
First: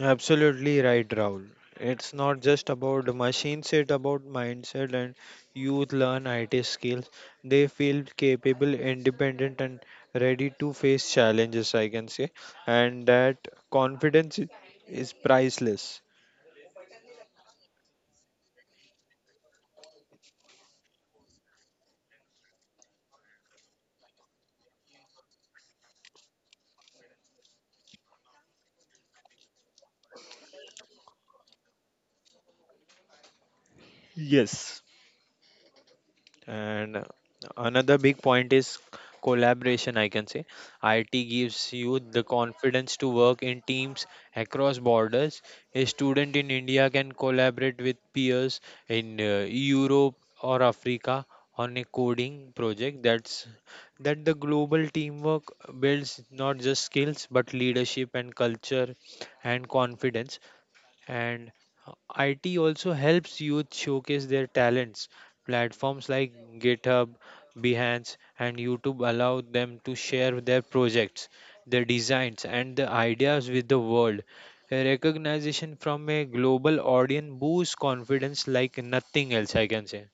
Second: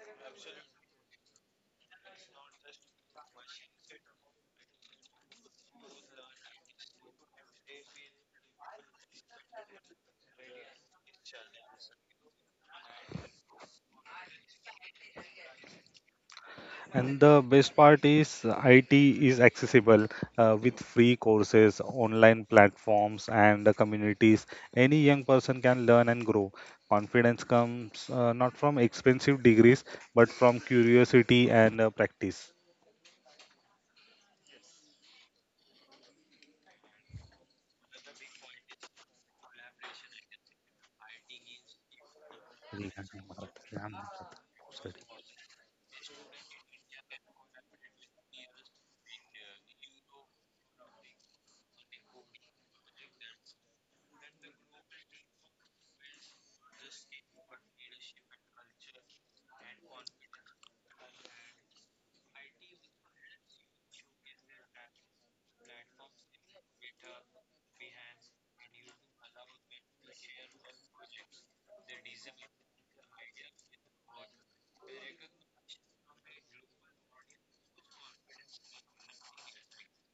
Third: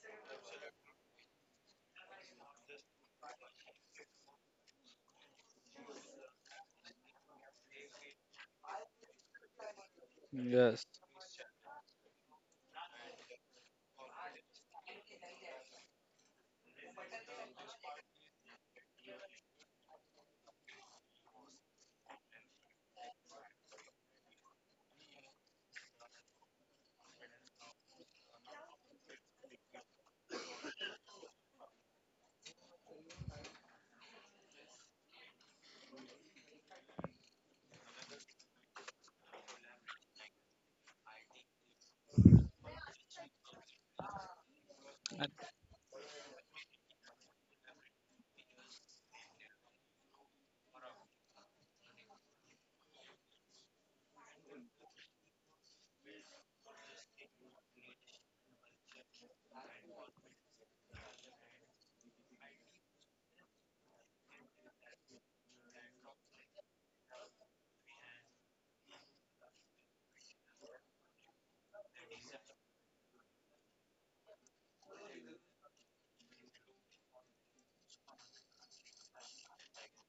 Absolutely right, Rahul. It's not just about machines, it's about mindset and youth learn IT skills. They feel capable, independent, and ready to
Yes,
face challenges, I can say. And that confidence is priceless.
And the best part is IT is accessible with free courses, online platforms, and the communities. Any young person can learn and grow. Confidence comes not from expensive degrees, but from curiosity and practice.
Yes, and another big point is collaboration, I can say. IT gives you the confidence to work in teams across borders.
Yes.
A student in India can collaborate with peers in Europe or Africa on a coding project. That the global teamwork builds not just skills but leadership and culture and confidence, and IT also helps youth showcase their talents. Platforms like GitHub, Behance, and YouTube allow them to share their projects, their designs, and their ideas with the world. A recognition from a global audience boosts confidence like nothing else, I can say.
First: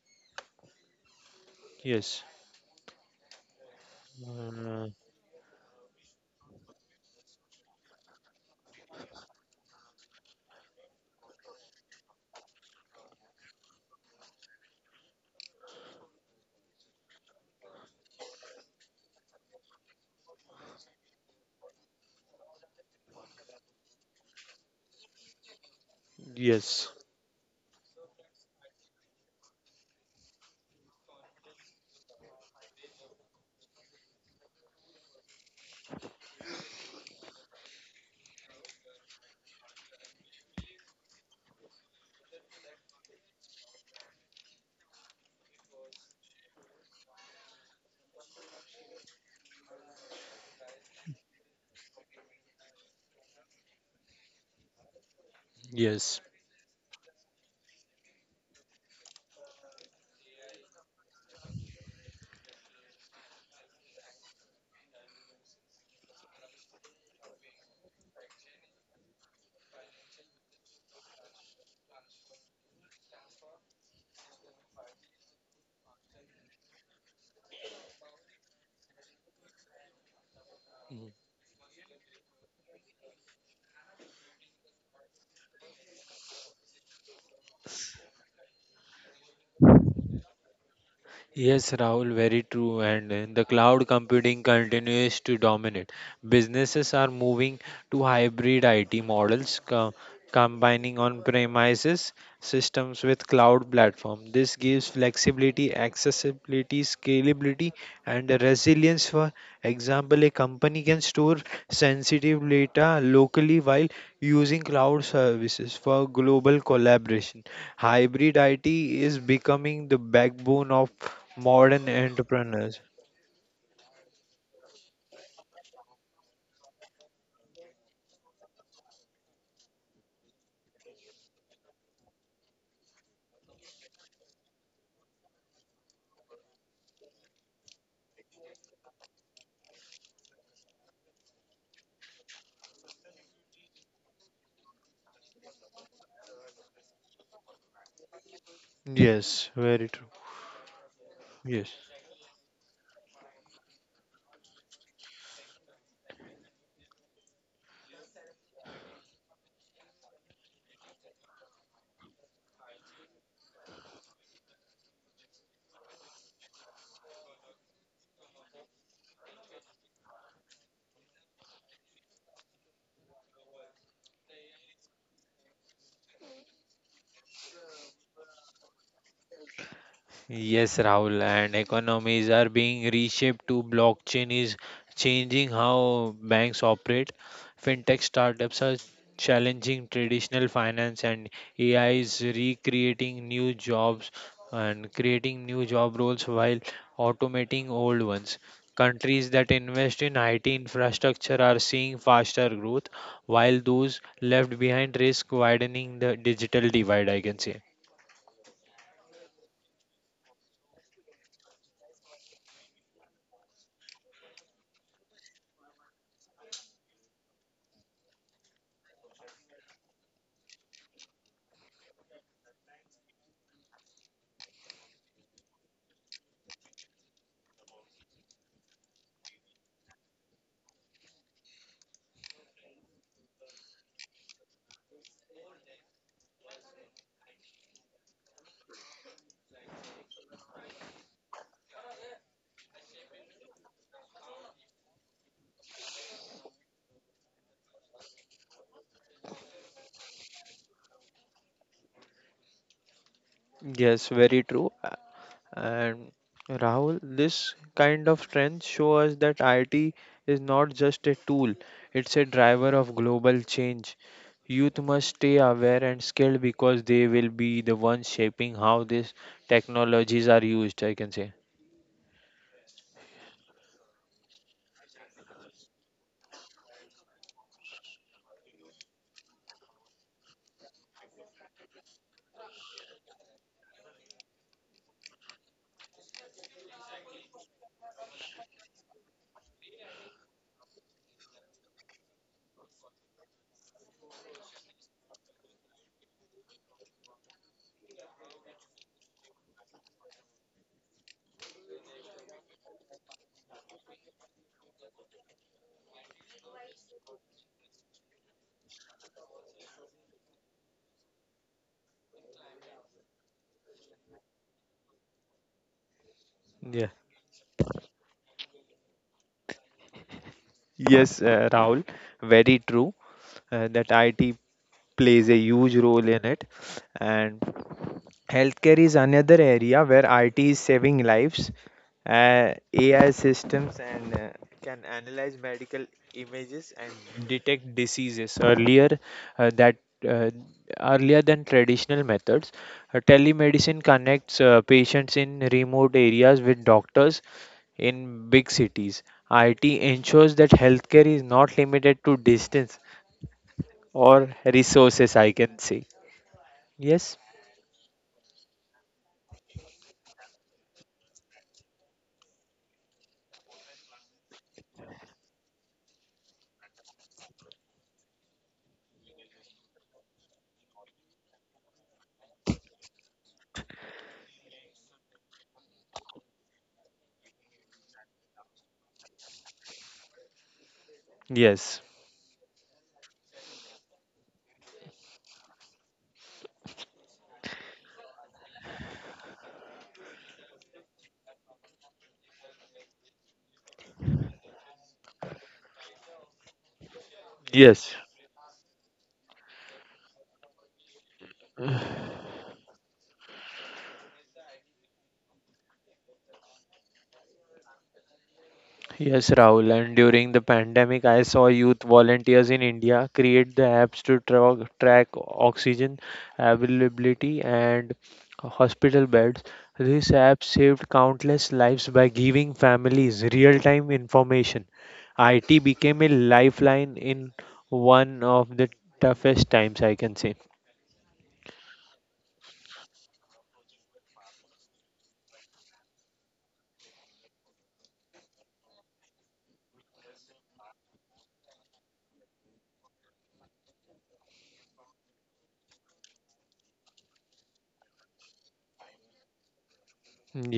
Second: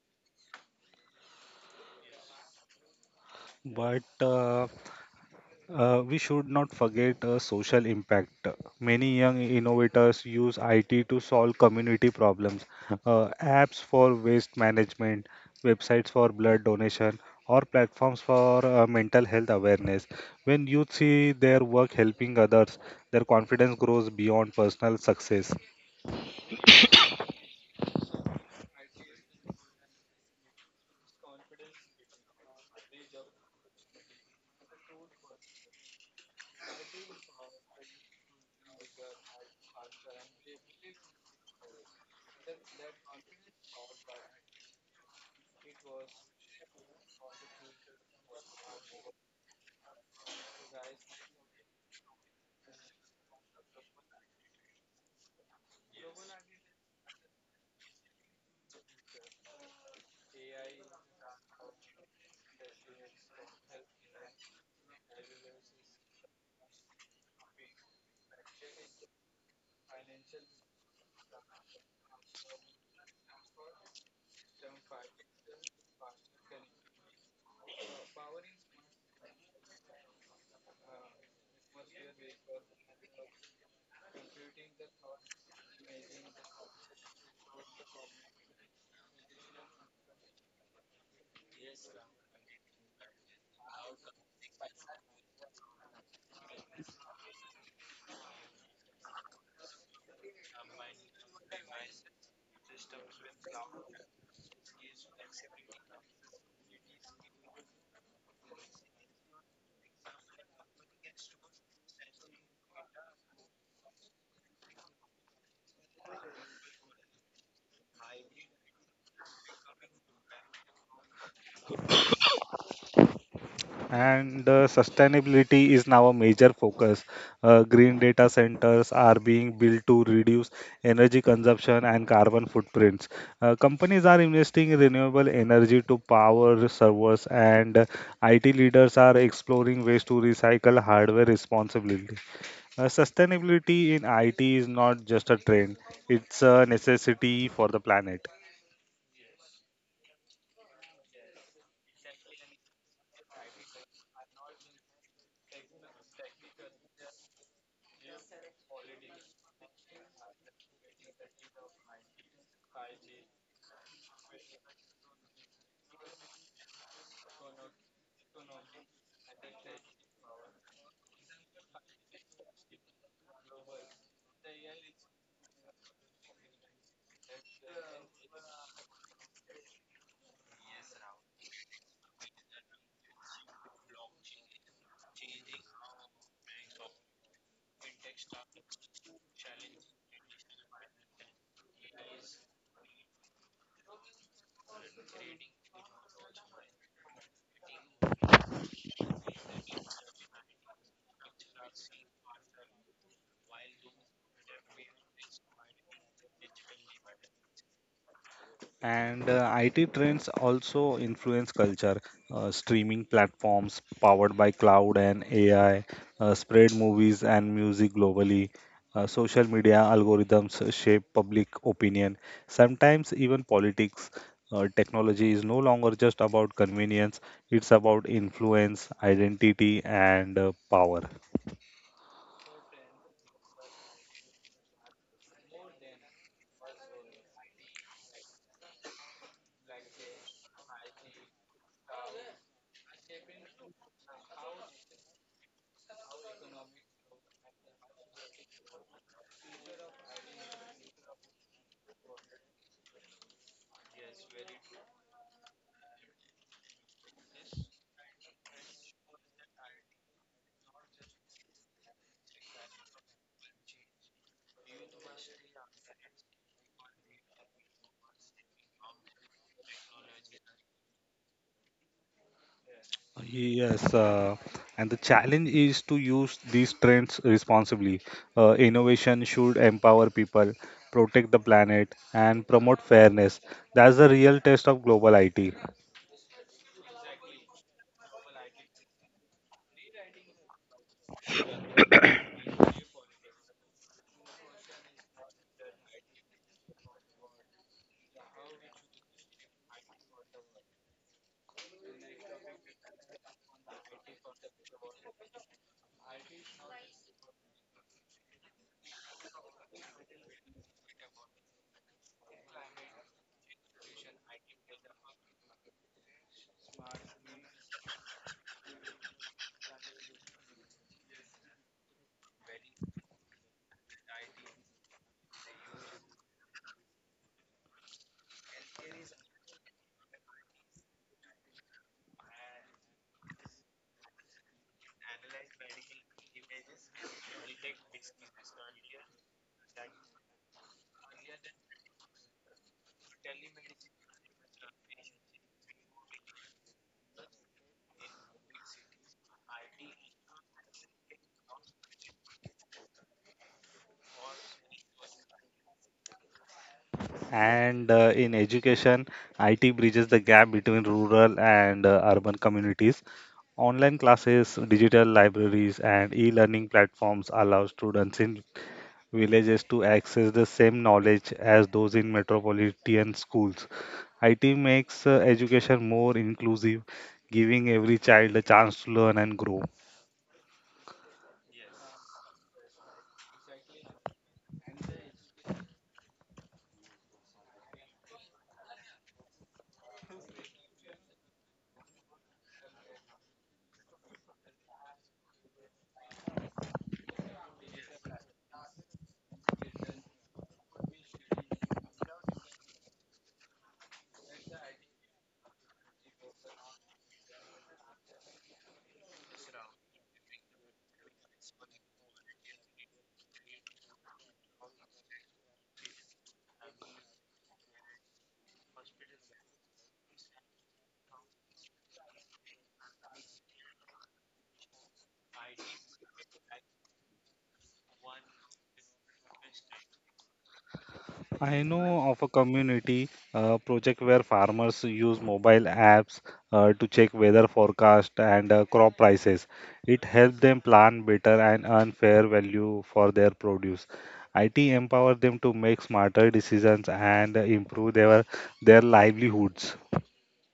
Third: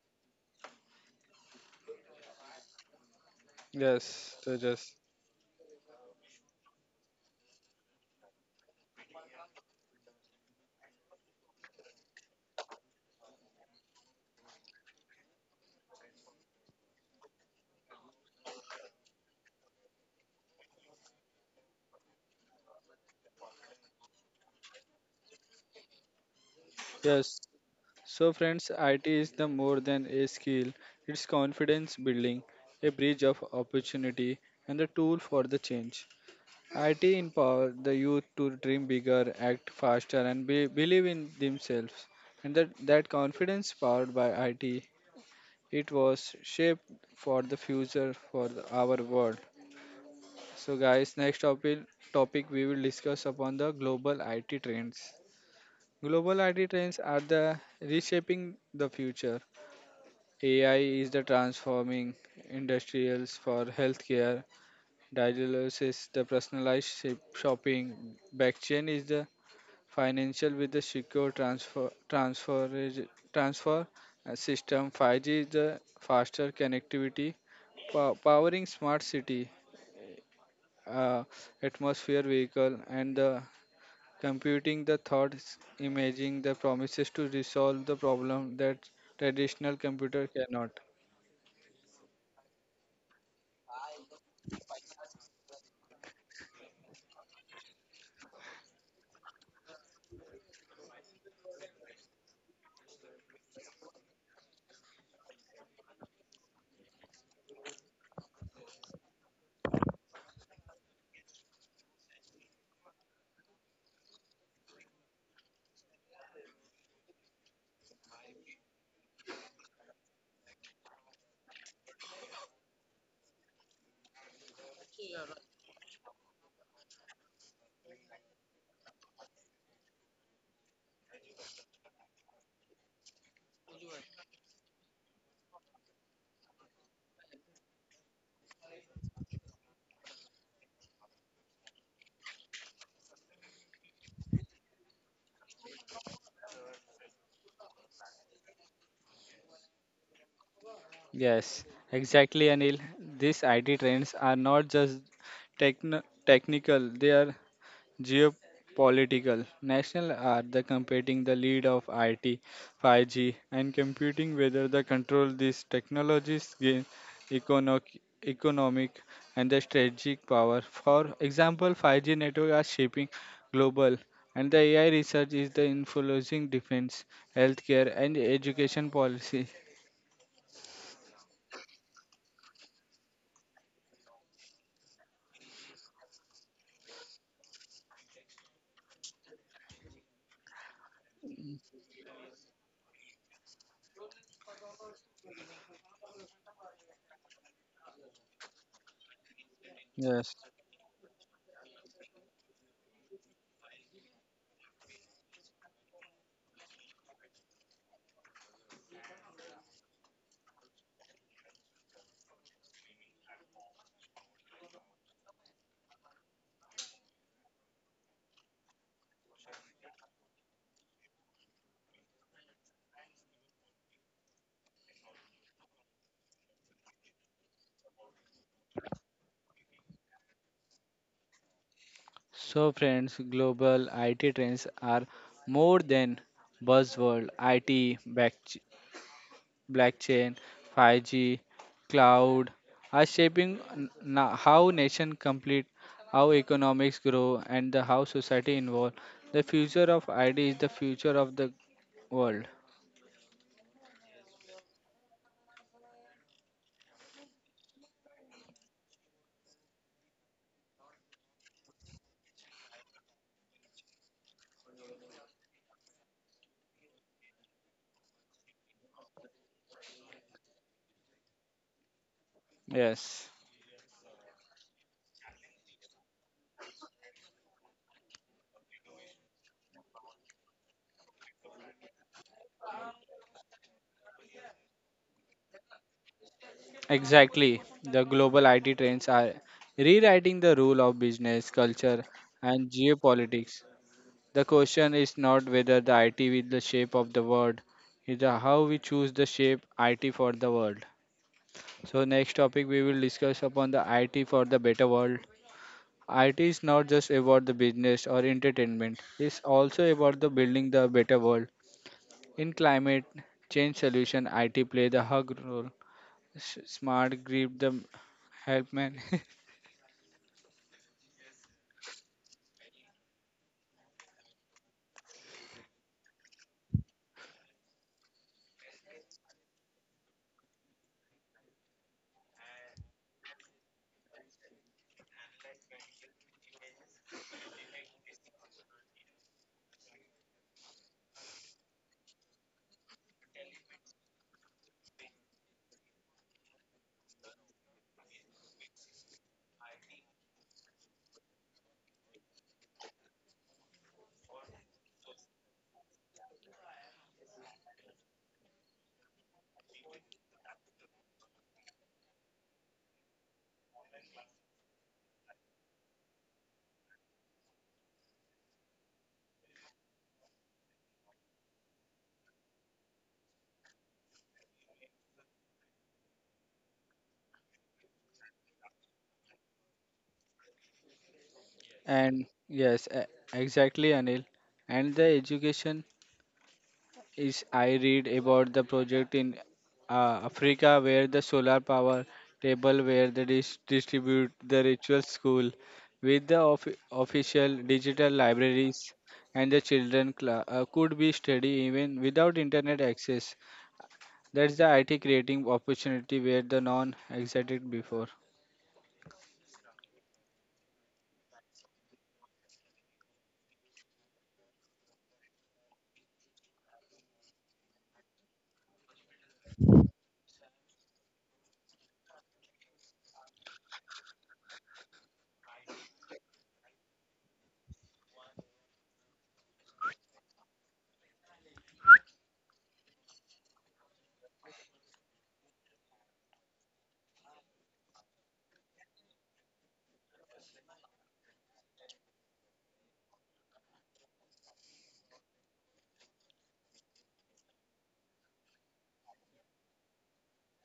Yes.
But
Yes,
Uh,
Tejas.
We should not forget social impact. Many young innovators use IT to solve community problems: apps for waste management, websites for blood donation, or platforms for mental health awareness. When youth see their work helping others, their confidence grows beyond personal success.
yes.
Yes. So, friends, IT is the more than a skill, it's confidence building, a bridge of opportunity, and a tool for the change. IT empower the youth to dream bigger, act faster, and be, believe in themselves. And that confidence powered by IT, it was shaped for the future for the, our world. So, guys, next topic we will discuss upon the global IT trends.
Yes.
Global IT trends are the reshaping the future. AI is the transforming industrials for healthcare. Dialysis is the personalized shopping. Blockchain is the financial with the secure transfer system. 5G is the faster connectivity, powering smart city, uh, atmosphere vehicle, and the computing the thoughts, imaging the promises to resolve the problem that traditional computer cannot.
Yes, Rahul, very true. And the cloud computing continues to dominate. Businesses are moving to hybrid IT models, combining on-premises systems with cloud platform. This gives flexibility, accessibility, scalability, and resilience. For example, a company can store sensitive data locally while using cloud services for global collaboration. Hybrid IT is becoming the backbone of modern entrepreneurs.
And sustainability is now a major focus. Green data centers are being built to reduce energy consumption and carbon footprints. Companies are investing in renewable energy to power servers, and IT leaders are exploring ways to recycle hardware responsibly. Sustainability in IT is not just a trend, it's a necessity for the planet.
Yes, very true.
Yes,
Yes.
exactly, Anil. These IT trends are not just techn technical, they are geopolitical. National are the competing the lead of IT, 5G, and computing whether the control these technologies gain economic, economic and the strategic power. For example, 5G network are shaping global and the AI research is the influencing defense, healthcare and education policy.
Yes, Rahul, and economies are being reshaped to blockchain is changing how banks operate. Fintech startups are challenging traditional finance and AI is recreating new jobs and creating new job roles while automating old ones. Countries that invest in
Yes.
IT infrastructure are seeing faster growth, while those left behind risk widening the digital divide, I can say.
And IT trends also influence culture. Streaming platforms powered by cloud and AI spread movies and music globally. Social media algorithms shape public opinion, sometimes even politics. Technology is no longer just about convenience, it's about influence, identity, and power.
So, friends, global IT trends are more than buzzword. IT, blockchain, 5G, cloud are shaping how nation complete, how economics grow, and the how society involve. The future of IT is the future of the world.
Yes, very true. And Rahul, this kind of trends show us that IT is not just a tool, it's a driver of global change. Youth must stay aware and skilled because they will be the ones shaping how these technologies are used, I can say.
Yes,
Yes, and the challenge is to use these trends responsibly. Innovation should empower people, protect the planet, and promote fairness. That's the real test of global IT.
exactly. The global IT trends are rewriting the rule of business, culture, and geopolitics. The question is not whether the IT is the shape of the world, it's the how we choose the shape IT for the world. So next topic we will discuss upon the IT for the better world. IT is not just about the business or entertainment. It's also about the building the better world. In climate change solution, IT play the hug role.
Yeah.
Smart grip the help man
Yes, Rahul, very true that IT plays a huge role in it. And healthcare is another area where IT is saving lives. AI systems and can analyze medical images and detect diseases uh, that uh, earlier than traditional methods. Telemedicine connects patients in remote areas with doctors in big cities. IT ensures that healthcare is not limited to distance or resources, I can say. Yes,
And in education, IT bridges the gap between rural and urban communities. Online classes, digital libraries, and e-learning platforms allow students in villages to access the same knowledge as those in metropolitan schools. IT makes education more inclusive, giving every child a chance to learn and grow.
yes.
and yes, exactly, Anil, and the education is I read about the project in Africa where the solar power table where they distribute the ritual school with the official
Yes.
digital libraries, and the children cla could be study even without internet access. That's the IT creating opportunity where the non existed before.
Yes, Rahul. And during the pandemic, I saw youth volunteers in India create the apps to track oxygen availability and hospital beds. This app saved countless lives by giving families real time information. IT became a lifeline in one of the toughest times, I can say.
I know of a community project where farmers use mobile apps to check weather forecast and crop prices. It helps them plan better and earn fair value for their produce. IT empower them to make smarter decisions and improve their livelihoods.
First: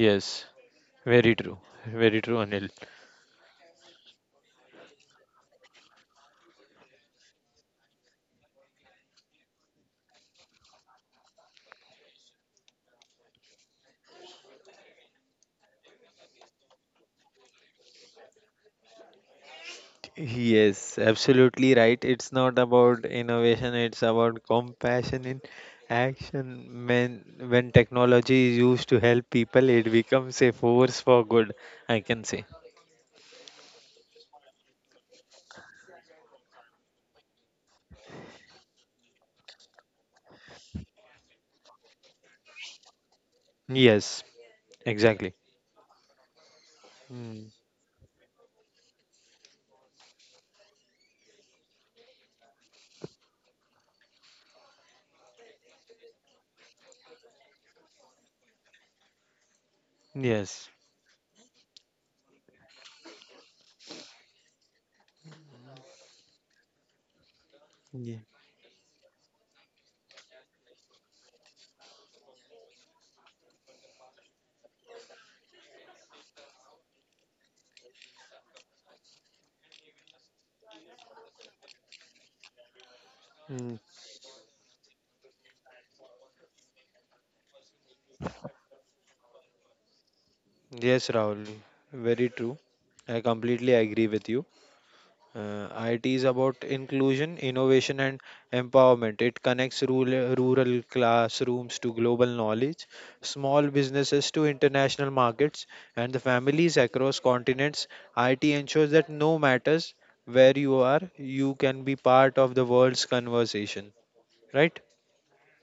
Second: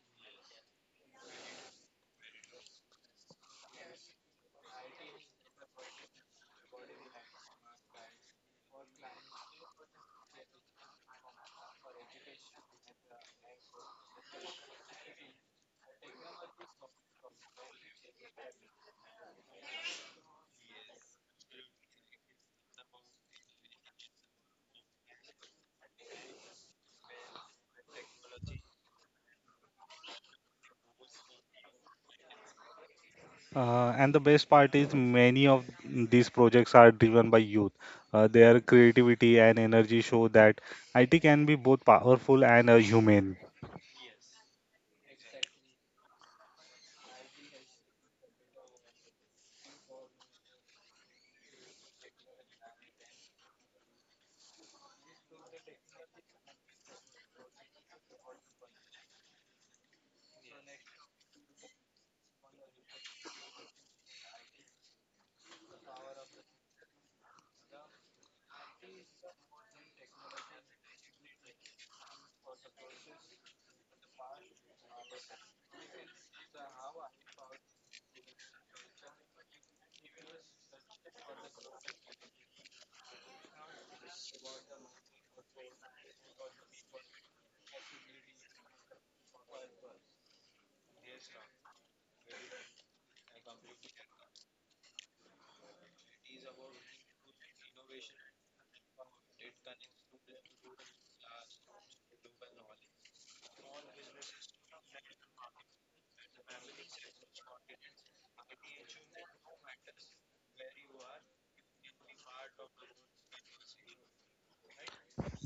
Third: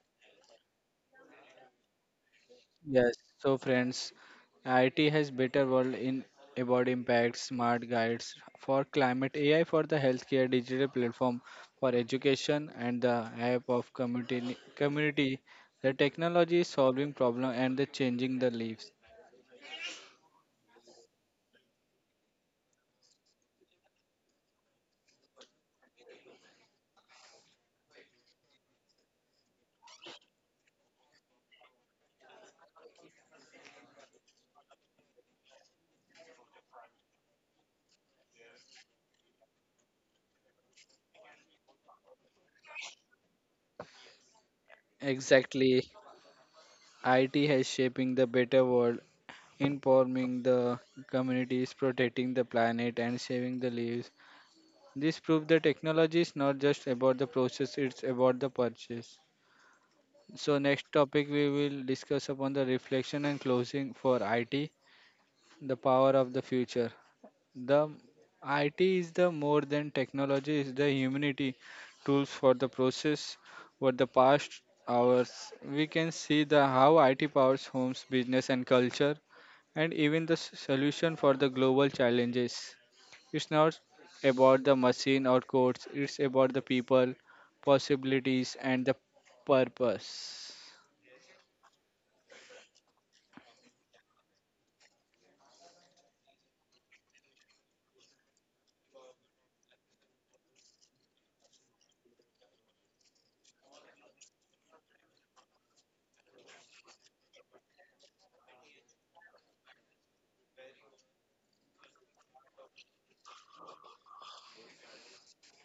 Yes, very true. Very true, Anil.
Yes, so friends, IT has better world in about impact, smart guides for climate, AI for the healthcare, digital platform for education, and the app of community. Community, the technology is solving problem and the changing the lives.
Yes, absolutely right. It's not about innovation, it's about compassion in action. When technology is used to help people, it becomes a force for good, I can say.
And the best part is many of these projects are driven by youth. Their creativity and energy show that IT can be both powerful and humane.
Yes, exactly.
Exactly,
Mm,
IT has shaping the better world, informing the communities, protecting the planet, and saving the lives. This proves the technology is not just about the process; it's about the purchase. So
yes.
next topic we will discuss upon the reflection and closing for IT, the power of the future. The
ye-
IT is the more than technology is the humanity tools for the process for the past hours we can see the how IT powers homes business and culture and even the solution for the global challenges. It's
mm,
not about the machine or codes, it's about the people, possibilities and the purpose.
Yes, Rahul, very true. I completely agree with you. IT is about inclusion, innovation, and empowerment. It connects rural classrooms to global knowledge, small businesses to international markets, and the families across continents. IT ensures that no matters where you are, you can be part of the world's conversation. Right?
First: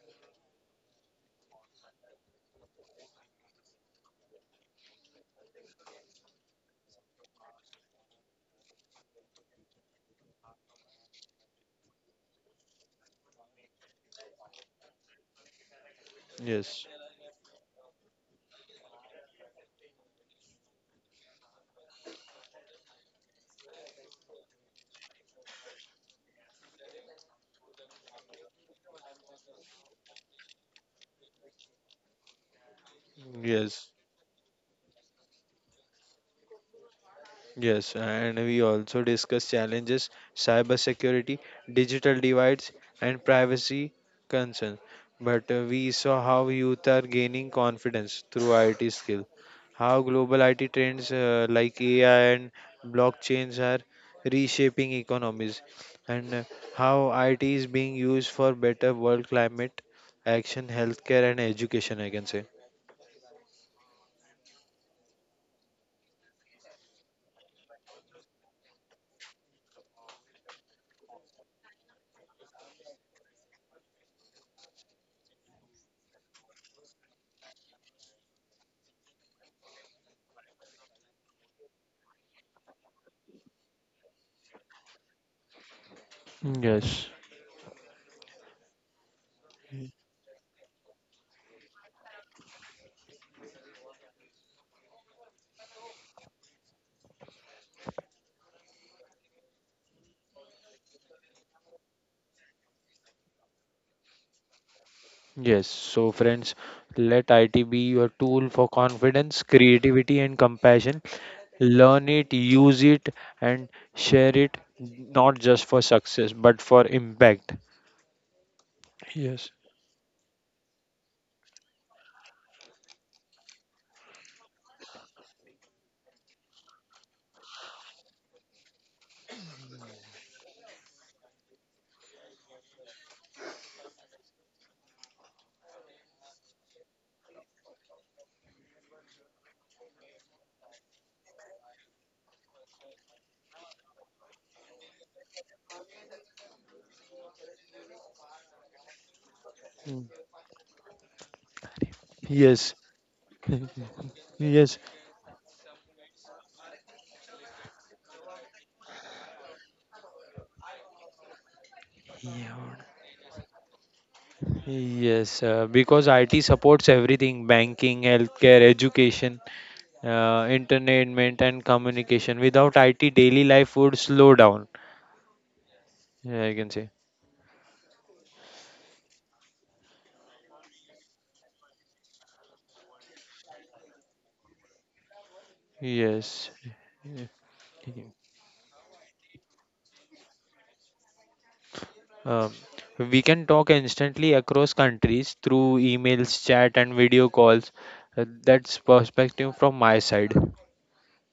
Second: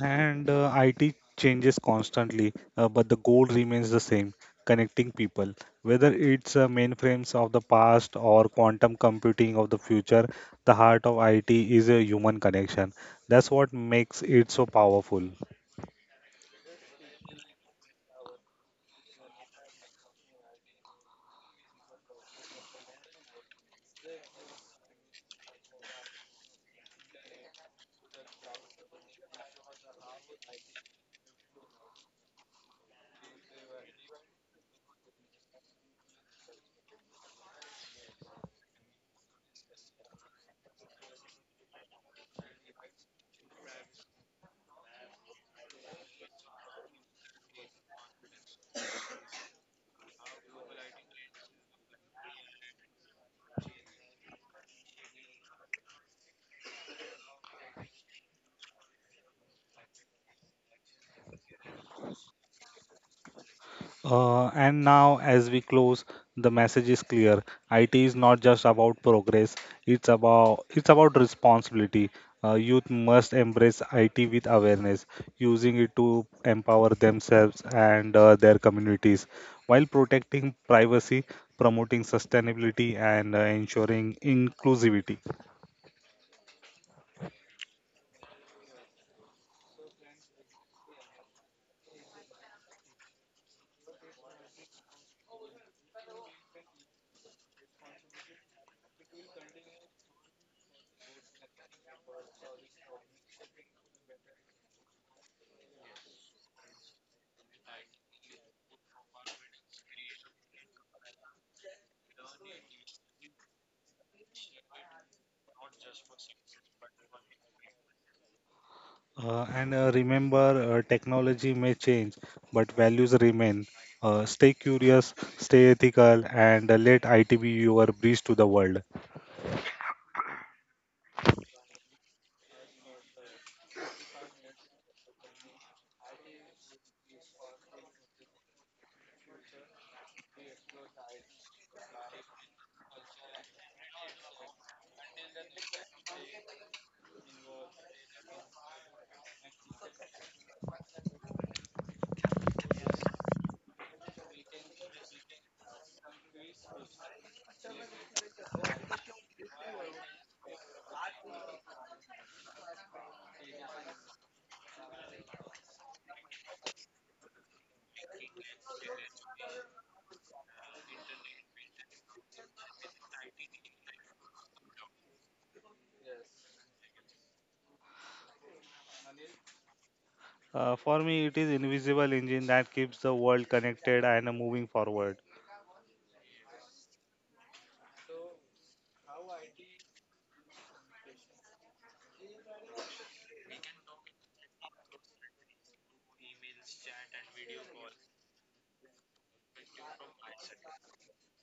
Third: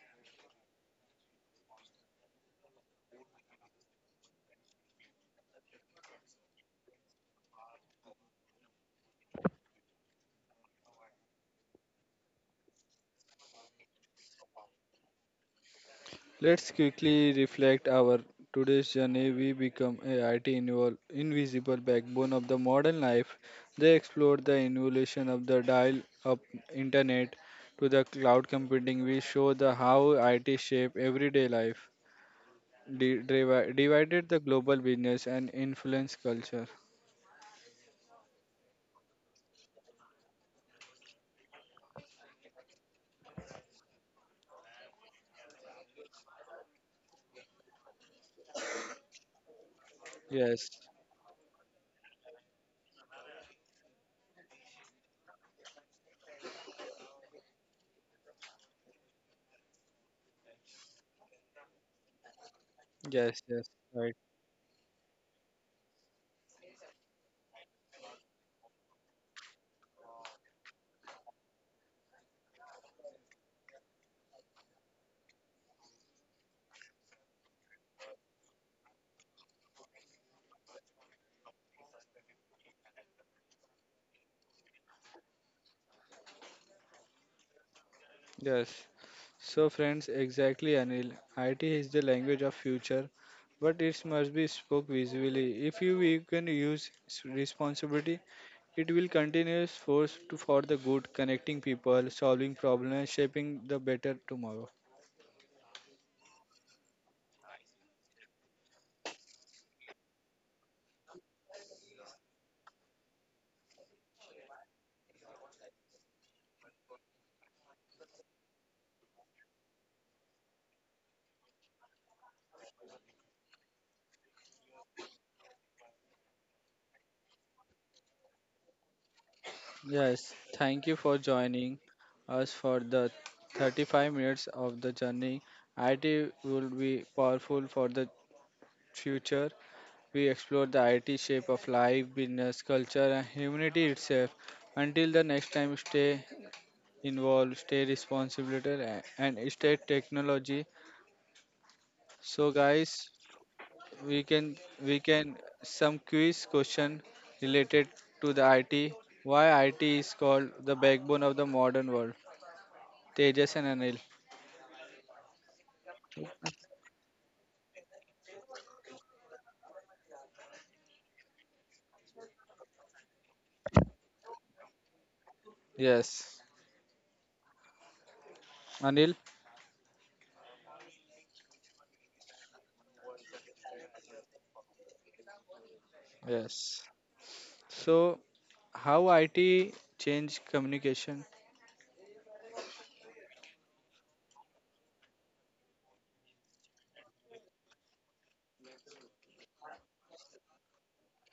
And IT changes constantly, but the goal remains the same, connecting people. Whether it's mainframes of the past or quantum computing of the future, the heart of IT is a human connection. That's what makes it so powerful.
Let's
Yes.
quickly reflect our today's journey. We become a IT invisible backbone of the modern life. They explored the evolution of the dial-up internet to the cloud computing. We show the how IT shape everyday life,
Yes.
divided the global business and influence culture.
Yes, and we also discuss challenges, cybersecurity, digital divides, and privacy concerns. But we saw how youth are gaining confidence through IT skill, how global IT
Yes,
trends like AI and blockchains are reshaping economies, and how IT is being used for better world climate action, healthcare, and education. I can say.
yes, yes. Right.
And now, as we close, the message is clear. IT is not just about progress; it's about responsibility. Youth must embrace IT with awareness, using it to empower themselves and their communities, while protecting privacy, promoting sustainability, and ensuring inclusivity.
Yes.
Yes. So, friends, exactly, Anil. IT is the language of future, but it must be spoke visibly. If you can use responsibility, it will continuous force to for the good, connecting people, solving problems, shaping the better tomorrow.
Yes, so friends, let IT be your tool for confidence, creativity, and compassion. Learn it, use it, and share it not just for success but for impact. Yes.
And Remember, technology may change, but values remain. Stay curious, stay ethical, and let IT be your bridge to the world.
Yes, thank you for joining us for the 35 minutes of the journey. IT will be powerful for the future. We explore the IT shape of life, business, culture, and humanity itself. Until the next time, stay involved, stay responsible, and stay
Mm.
technology. So,
Yes.
guys, we can
Yes.
we can some quiz question related to the IT. Why IT is called the backbone of the modern world?
Yeah.
Tejas and Anil.
Yes, because IT supports everything, banking, healthcare, education, entertainment, and communication. Without IT, daily life would slow down.
Yes,
Yeah, I can say.
Anil.
For me, it is invisible engine that keeps the world connected and moving forward.
Yes.
Yes. So, how IT change communication?
Um, we can talk instantly across countries through emails, chat, and video calls. That's perspective from my side.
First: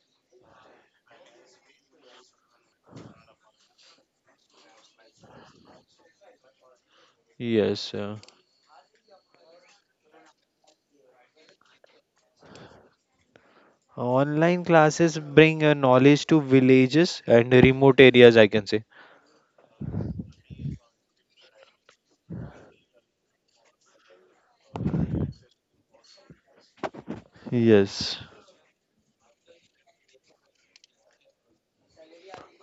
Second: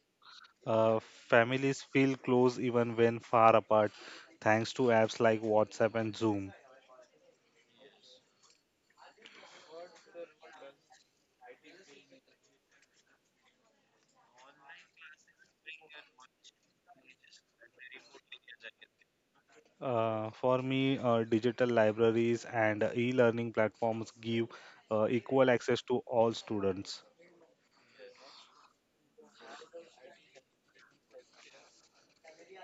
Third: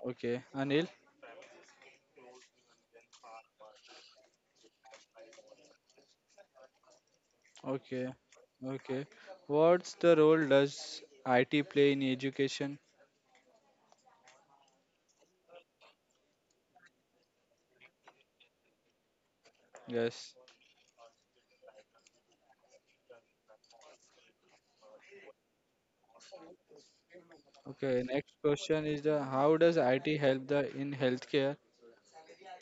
Okay, Anil.
Uh, Families feel close even when far apart, thanks to apps like WhatsApp and Zoom.
Yes.
Okay,
Uh,
okay. What's the role does IT play in education?
online classes bring knowledge to villages and remote areas, I can say.
Uh,
Yes.
for me, uh, digital libraries and e-learning platforms give equal access to all students.
Okay,
Yes.
next question is the how does IT help the in healthcare?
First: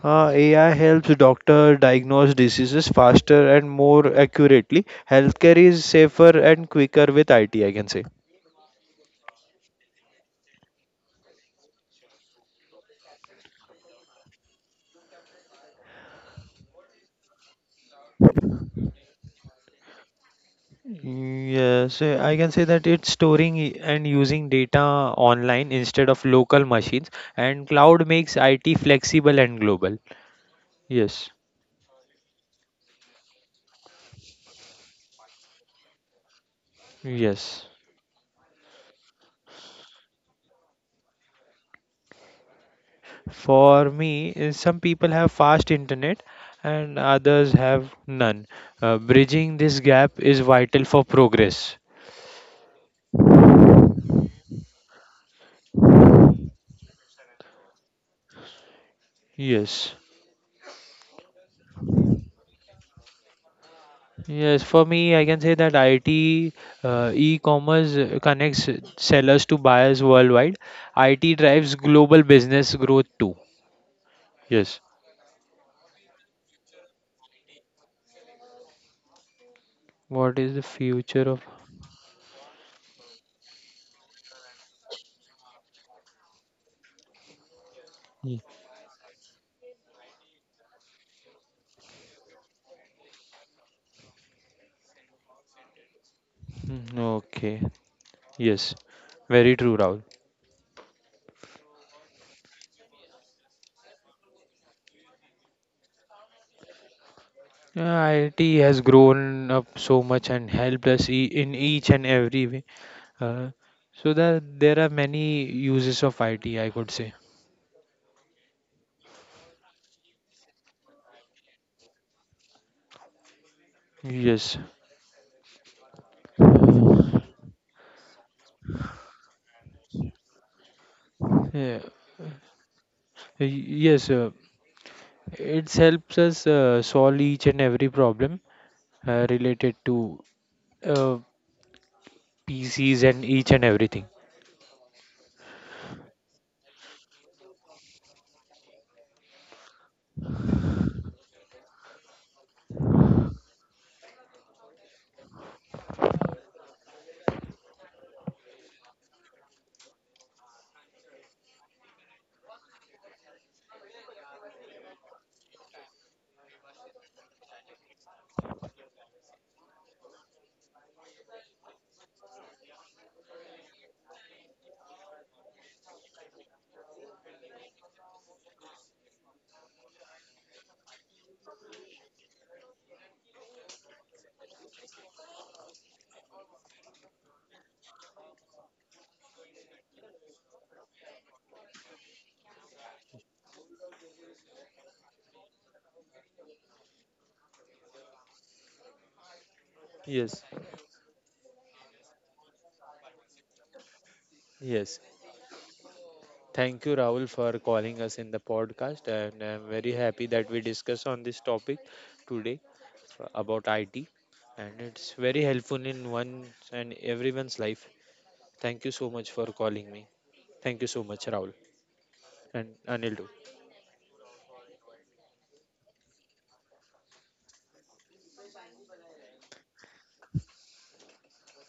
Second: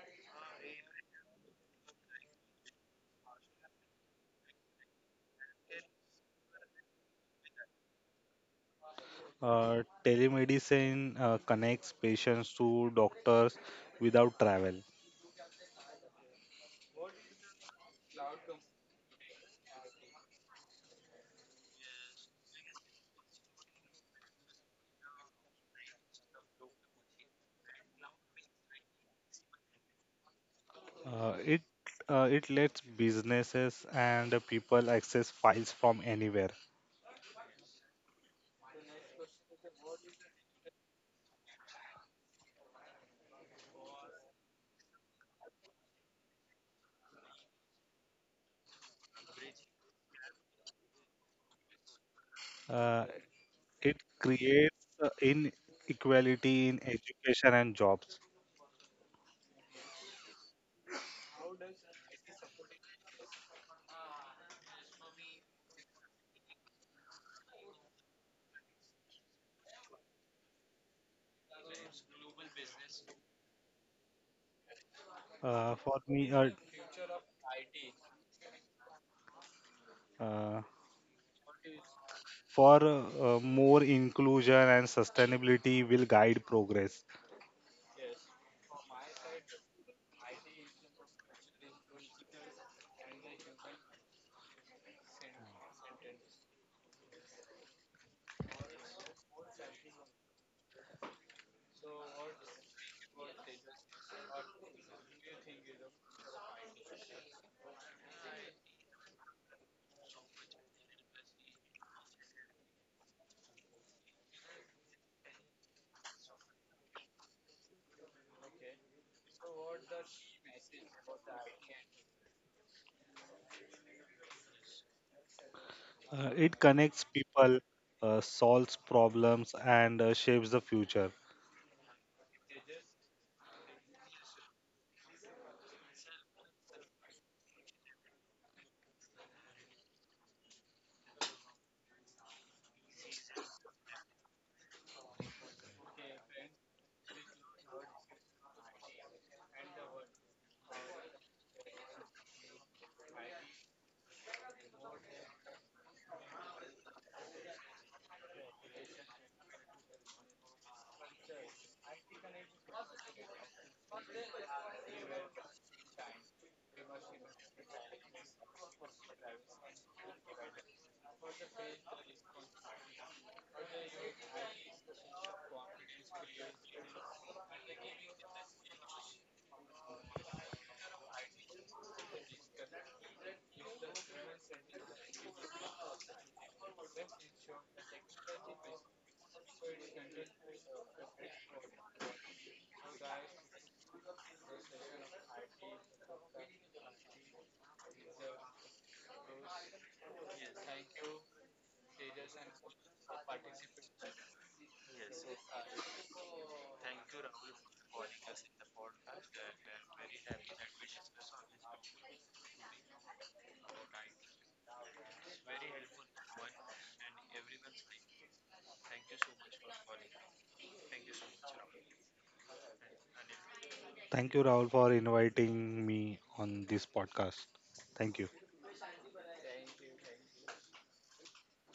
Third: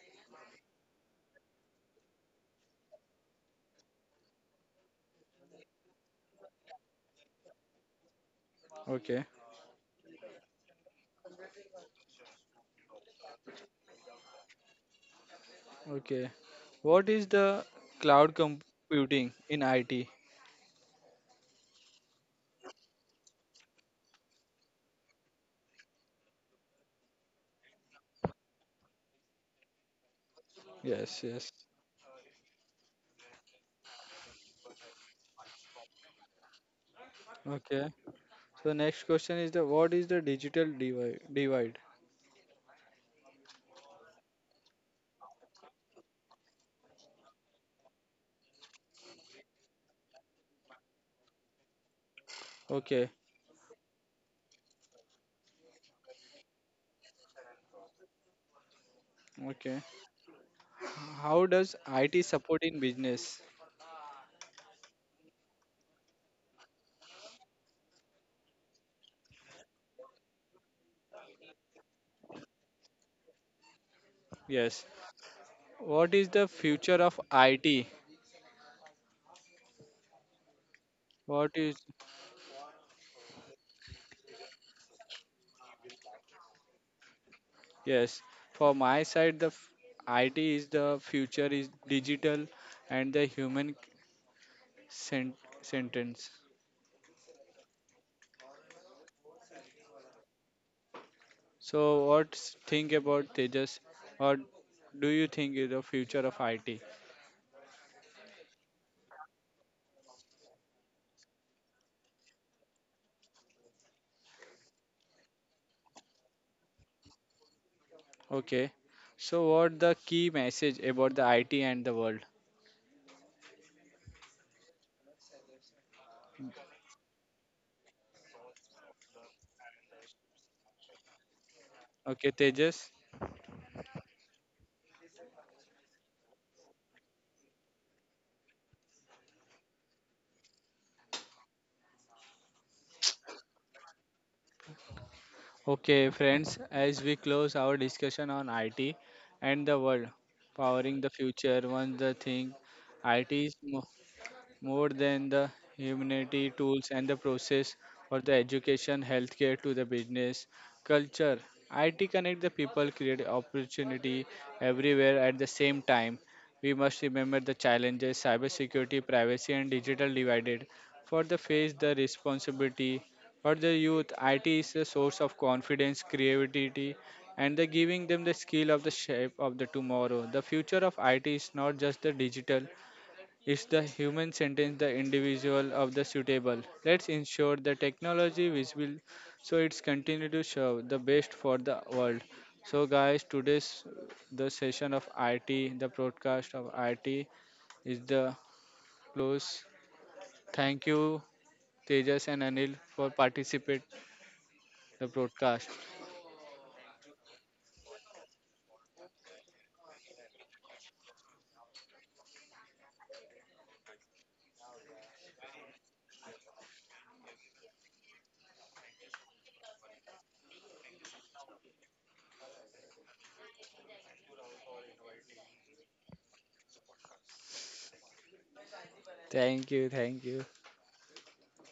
AI helps doctor diagnose diseases faster and more accurately. Healthcare is safer and quicker with IT, I can say.
Okay,
Telemedicine connects patients to doctors without travel.
okay. What is the cloud computing in IT?
Yes, I can say that it's storing and using data online instead of local machines, and cloud makes IT flexible and global.
Yes,
Yes,
Uh,
yes.
it it lets businesses and the people access files from anywhere.
yes.
Okay. So next question is the what is the digital divide?
For me, some people have fast internet and others have none. Bridging this gap is vital for progress.
Uh,
Okay,
Creates inequality in education and jobs.
okay.
Yes.
How does IT support in business?
Yes, for me, I can say that IT, e-commerce connects sellers to buyers worldwide. IT drives global business growth too. Yes.
Yes.
For
What
me,
is the future of IT?
What is
uh,
the future of?
What is?
for more inclusion and sustainability will guide progress.
Yes,
Hmm.
for my side, the IT is the future is digital and the sent- sentence.
Mm. Okay. Yes. Very true, Rahul.
So, what think about Tejas? What do you think is the future of IT?
Yeah, IT has grown up so much and helped us e in each and every way. Uh, so that there are many uses of IT, I could say.
Okay. So, what the key message about the IT and the world?
Yes.
It connects people, solves problems, and shapes the future.
Yeah.
Okay, Tejas.
Yes, it helps us solve each and every problem related to uh, PCs and each and everything.
Okay, friends, as we close our discussion on IT and the world powering the future, one the thing IT is more than the humanity tools and the process or the education, healthcare to the business, culture. IT connect the people, create opportunity everywhere at the same time. We must remember the challenges cybersecurity, privacy, and digital divided. For the face the responsibility for the youth, IT is a source of confidence, creativity, and the giving them the skill of the shape of the tomorrow. The future of IT is not just the digital, it's the human sentence, the individual of the suitable. Let's ensure the technology visible so it's continue to serve the best for the world. So guys, today's the session of IT, the broadcast of IT is the close.
Yes.
Thank you Tejas and Anil for participate
Yes.
the broadcast.
Thank you, Rahul, for calling us in the podcast, and I'm very happy that we discuss on this topic today about IT, and it's very helpful in one and everyone's life. Thank you so much for calling me. Thank you so much, Rahul, and Anil too.
Thank you, Rahul, for inviting me on this podcast. Thank you.
Thank you, thank you.